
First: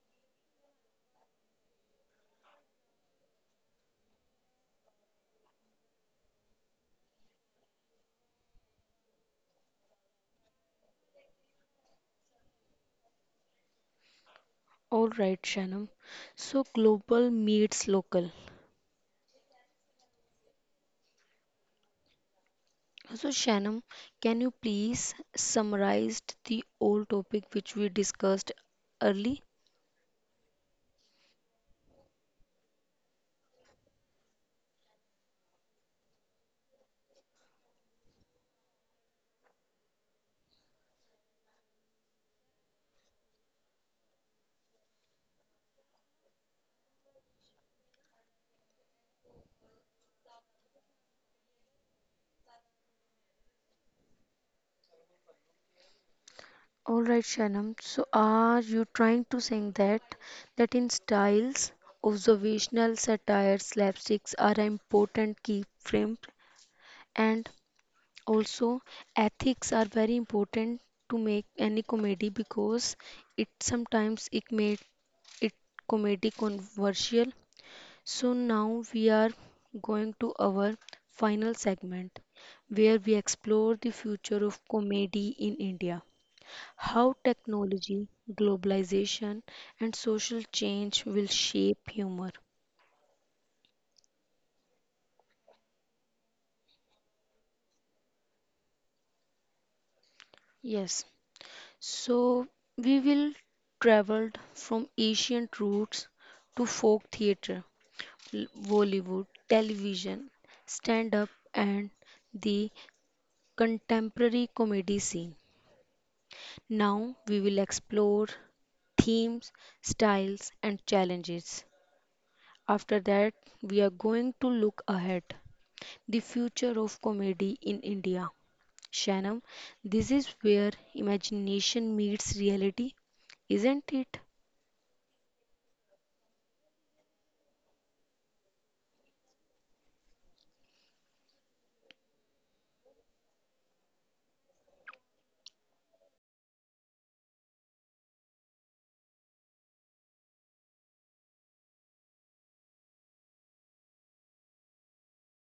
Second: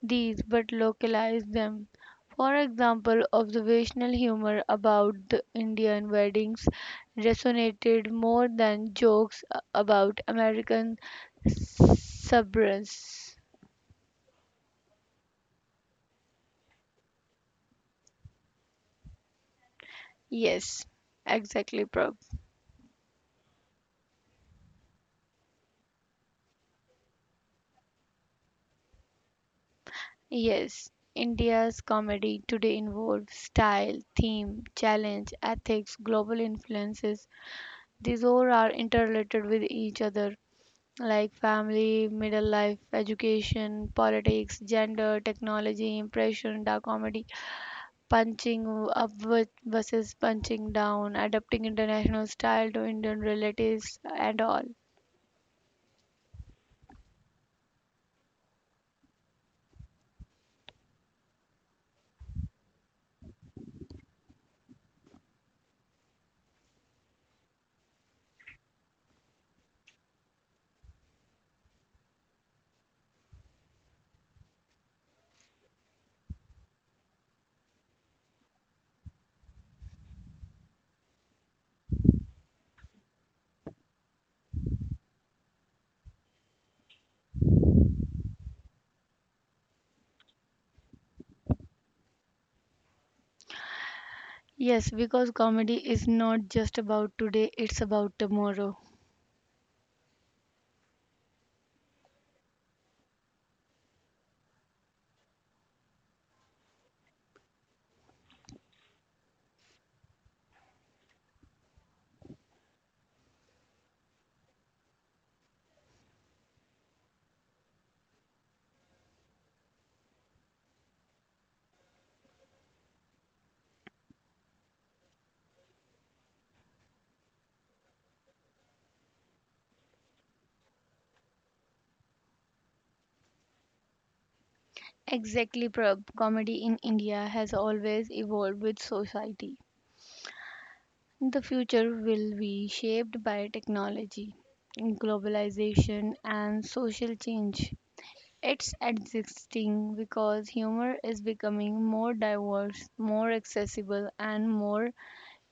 Speaker 2: these but localize them. For example, observational humor about the Indian weddings resonated more than jokes about American suburbs.
Speaker 1: All right, Shanam. So global meets local.
Speaker 2: Yes, exactly, Prab.
Speaker 1: So, Shanam, can you please summarize the old topic which we discussed early?
Speaker 2: Yes, India's comedy today involves style, theme, challenge, ethics, global influences. These all are interrelated with each other, like family, middle life, education, politics, gender, technology, impression, dark comedy, punching up versus punching down, adapting international style to Indian relatives, and all.
Speaker 1: All right, Shanam. So, are you trying to say that in styles, observational satire, slapsticks are an important key frame, and also ethics are very important to make any comedy because it sometimes it made it comedy controversial. So now we are going to our final segment where we explore the future of comedy in India. How technology, globalization, and social change will shape humor.
Speaker 2: Yes, because comedy is not just about today, it's about tomorrow.
Speaker 1: Yes, so we will traveled from ancient roots to folk theatre, Bollywood, television, stand up, and the contemporary comedy scene. Now we will explore themes, styles, and challenges. After that, we are going to look ahead. The future of comedy in India. Shanam, this is where imagination meets reality, isn't it?
Speaker 2: Exactly, Prab. Comedy in India has always evolved with society. The future will be shaped by technology, globalization, and social change. It's existing because humor is becoming more diverse, more accessible, and more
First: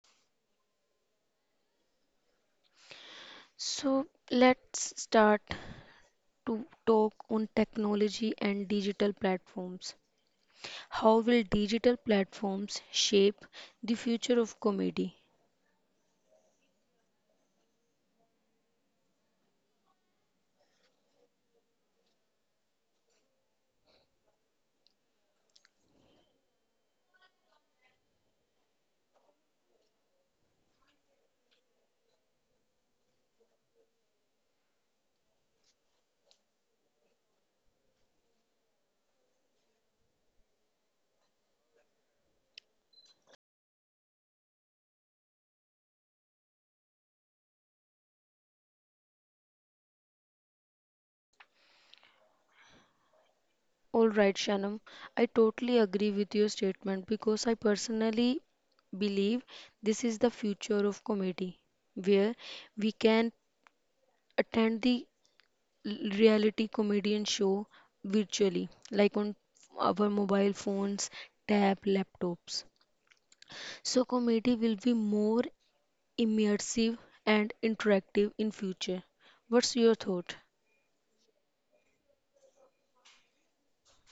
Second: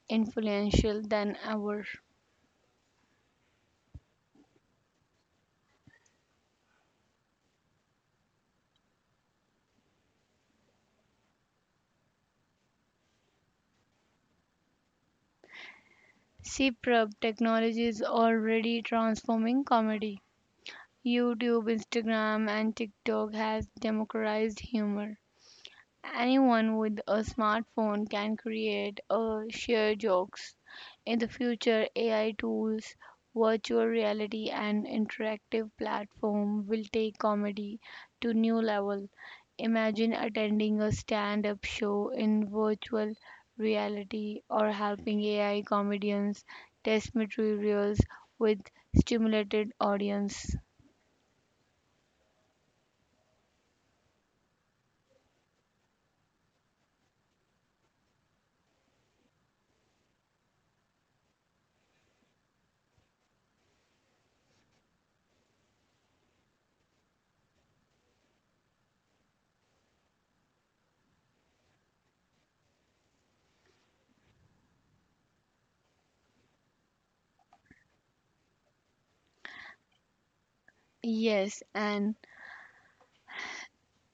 Speaker 2: influential than ever.
Speaker 1: So let's start to talk on technology and digital platforms. How will digital platforms shape the future of comedy?
Speaker 2: See, Prab, technology is already transforming comedy. YouTube, Instagram, and TikTok has democratized humor. Anyone with a smartphone can create a share jokes. In the future, AI tools, virtual reality, and interactive platform will take comedy to new level. Imagine attending a stand-up show in virtual reality, or helping AI comedians test materials with stimulated audience.
Speaker 1: All right, Shanam, I totally agree with your statement because I personally believe this is the future of comedy, where we can attend the reality comedian show virtually, like on our mobile phones, tab, laptops. So comedy will be more immersive and interactive in future. What's your thought?
Speaker 2: Yes, and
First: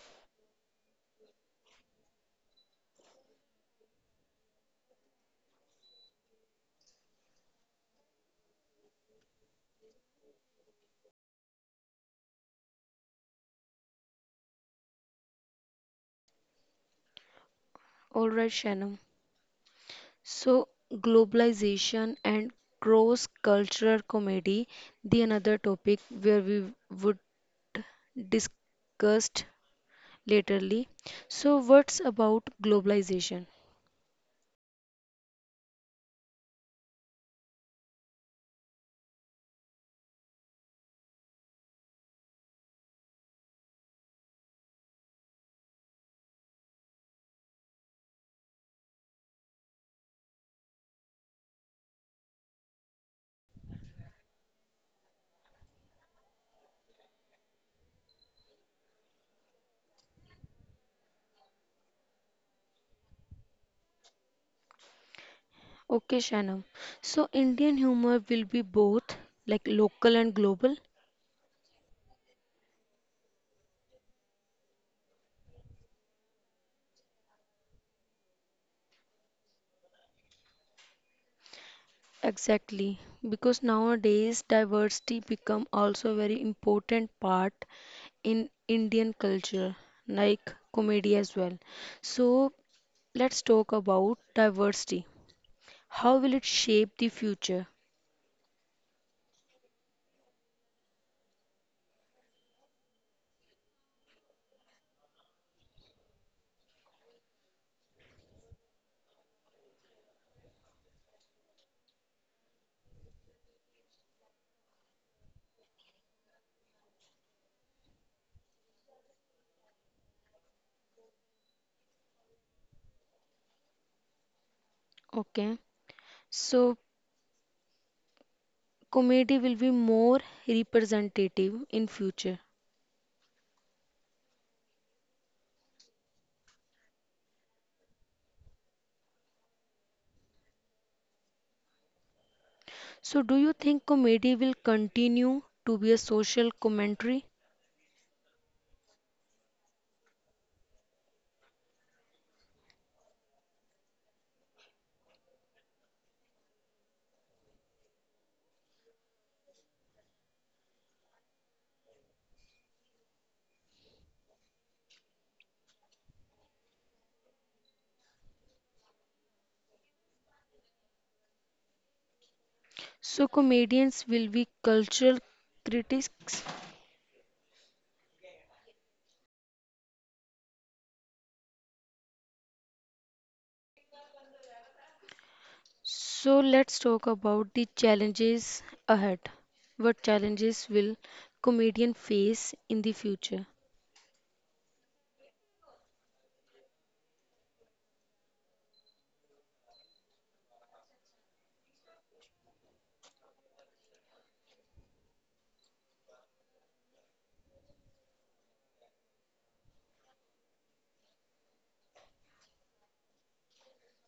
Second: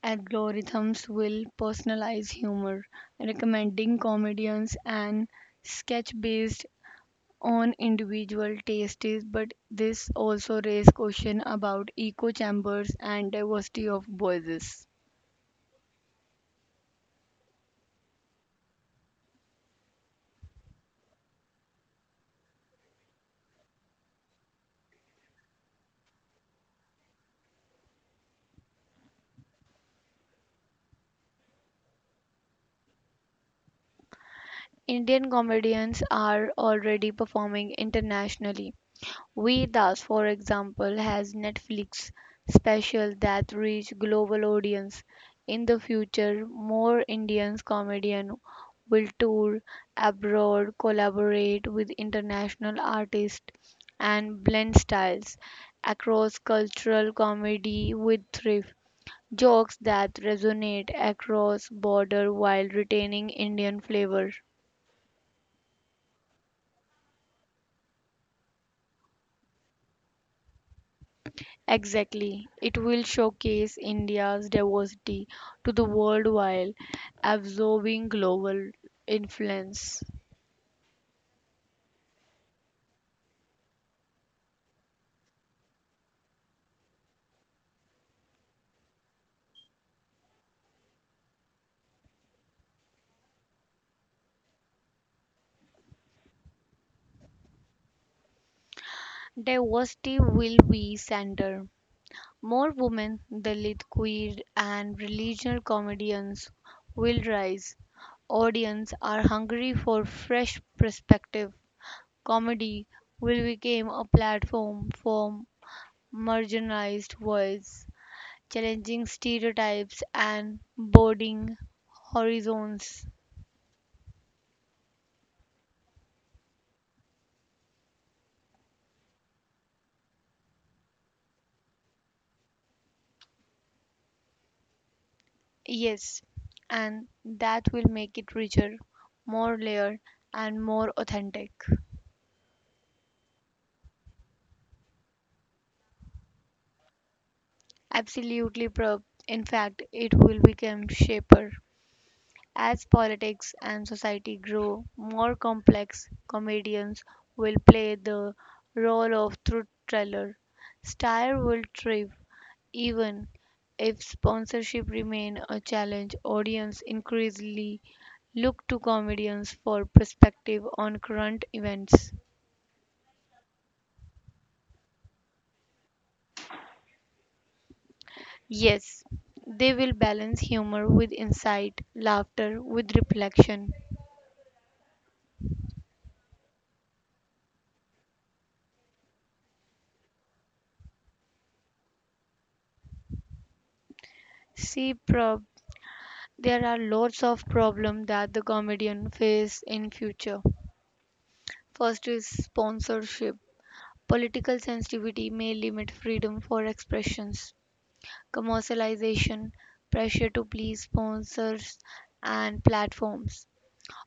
Speaker 2: algorithms will personalize humor, recommending comedians and sketch based on individual tastes, but this also raises questions about echo chambers and diversity of voices.
Speaker 1: All right, Shanam. So, globalization and cross cultural comedy, the another topic where we would discuss laterly. So, what's about globalization?
Speaker 2: Indian comedians are already performing internationally. Vedas, for example, has Netflix specials that reach global audience. In the future, more Indian comedians will tour abroad, collaborate with international artists, and blend styles across cultural comedy with thrift jokes that resonate across border while retaining Indian flavor.
Speaker 1: Okay, Shanam. So, Indian humor will be both like local and global.
Speaker 2: Exactly. It will showcase India's diversity to the world while absorbing global influence.
Speaker 1: Exactly, because nowadays diversity become also very important part in Indian culture, like comedy as well. So let's talk about diversity. How will it shape the future?
Speaker 2: Diversity will be center. More women, Dalit, queer, and regional comedians will rise. Audience are hungry for fresh perspective. Comedy will become a platform for marginalized voice, challenging stereotypes and broadening horizons.
Speaker 1: Okay. So comedy will be more representative in future.
Speaker 2: Yes, and that will make it richer, more layered, and more authentic.
Speaker 1: So do you think comedy will continue to be a social commentary?
Speaker 2: Absolutely, Prab. In fact, it will become shaper. As politics and society grow more complex, comedians will play the role of truth teller. Star will thrive even if sponsorship remain a challenge. Audience increasingly look to comedians for perspective on current events.
Speaker 1: So comedians will be cultural critics.
Speaker 2: Yes, they will balance humor with insight, laughter with reflection.
Speaker 1: So let's talk about the challenges ahead. What challenges will comedian face in the future?
Speaker 2: See, Prob, there are lots of problems that the comedian face in future. First is sponsorship. Political sensitivity may limit freedom for expressions. Commercialization, pressure to please sponsors and platforms.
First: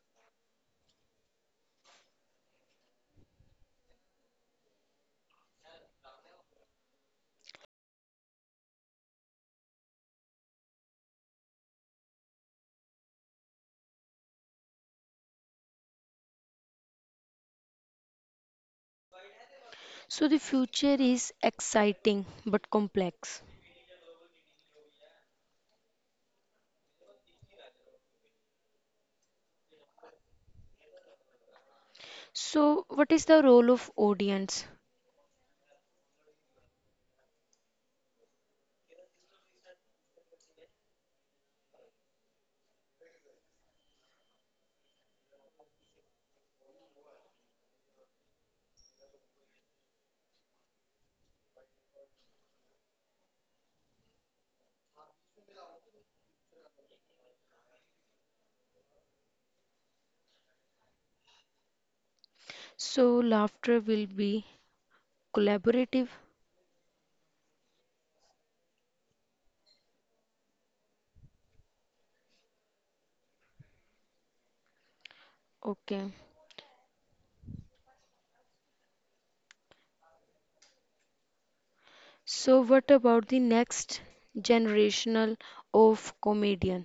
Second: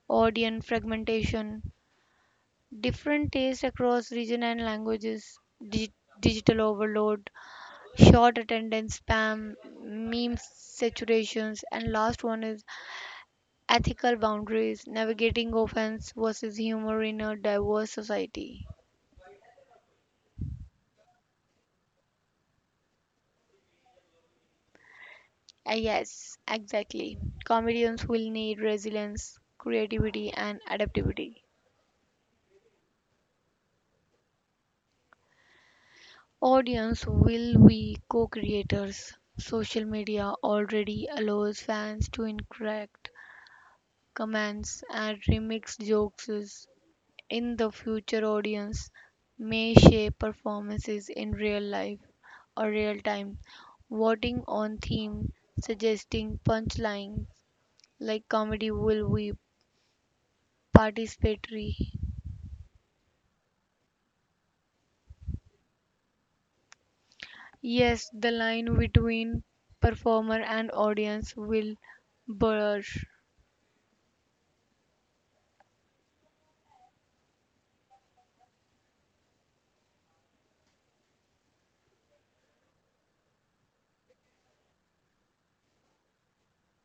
Speaker 2: Audience fragmentation, different tastes across region and languages. dig- Digital overload, short attendance spam, meme saturations. And last one is ethical boundaries, navigating offense versus humor in a diverse society.
Speaker 1: So the future is exciting but complex.
Speaker 2: Yes, exactly. Comedians will need resilience, creativity, and adaptability.
Speaker 1: So, what is the role of audience?
Speaker 2: Audience will be co creators? Social media already allows fans to interact, comments, and remix jokes. In the future, audience may shape performances in real life or real time, voting on theme, suggesting punchlines like comedy will be participatory.
Speaker 1: So, laughter will be collaborative.
Speaker 2: Yes, the line between performer and audience will blur.
Speaker 1: Okay. So, what about the next generational of comedian?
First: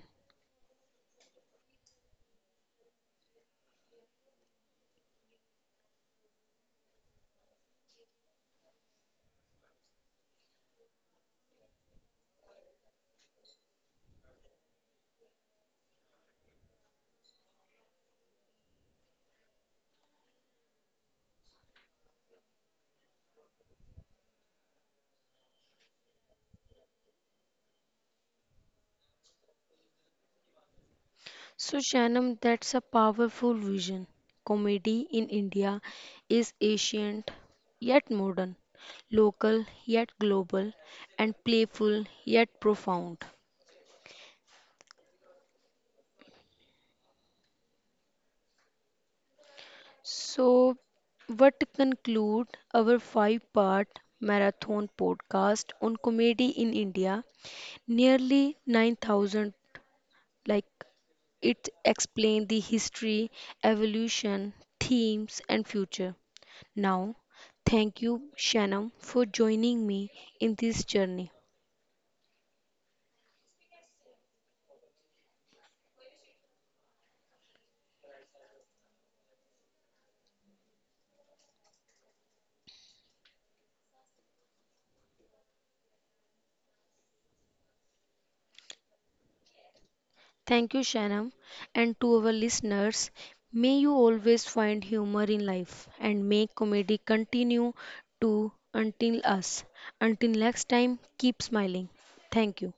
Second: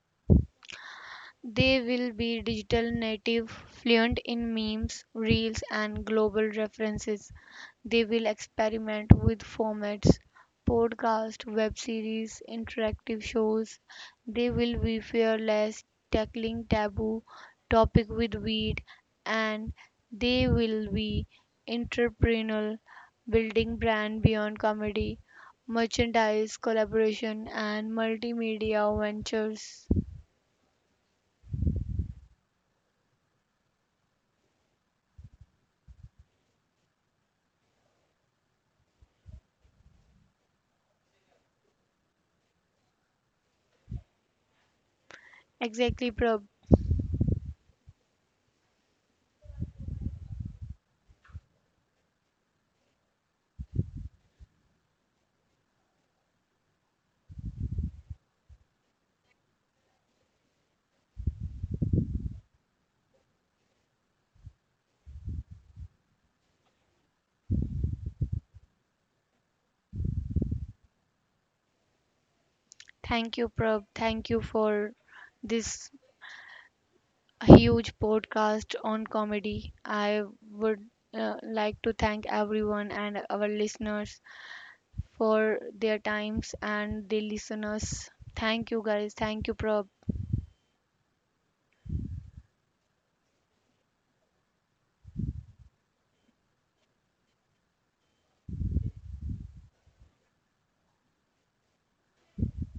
Speaker 2: They will be digital native, fluent in memes, reels, and global references. They will experiment with formats, podcast, web series, interactive shows. They will be fearless, tackling taboo topic with wit, and they will be entrepreneurial, building brand beyond comedy, merchandise, collaboration, and multimedia ventures.
Speaker 1: So, Shanam, that's a powerful vision. Comedy in India is ancient yet modern, local yet global, and playful yet profound.
Speaker 2: Exactly, Prab.
Speaker 1: So, what to conclude our five-part marathon podcast on comedy in India, nearly 9,000 like it explained the history, evolution, themes, and future. Now, thank you, Shanam, for joining me in this journey.
Speaker 2: Thank you, Prab. Thank you for this huge podcast on comedy. I would like to thank everyone and our listeners for their times and they listeners. Thank you, guys. Thank you, Prab.
Speaker 1: Thank you, Shanam, and to our listeners. May you always find humor in life and may comedy continue to until us. Until next time, keep smiling. Thank you.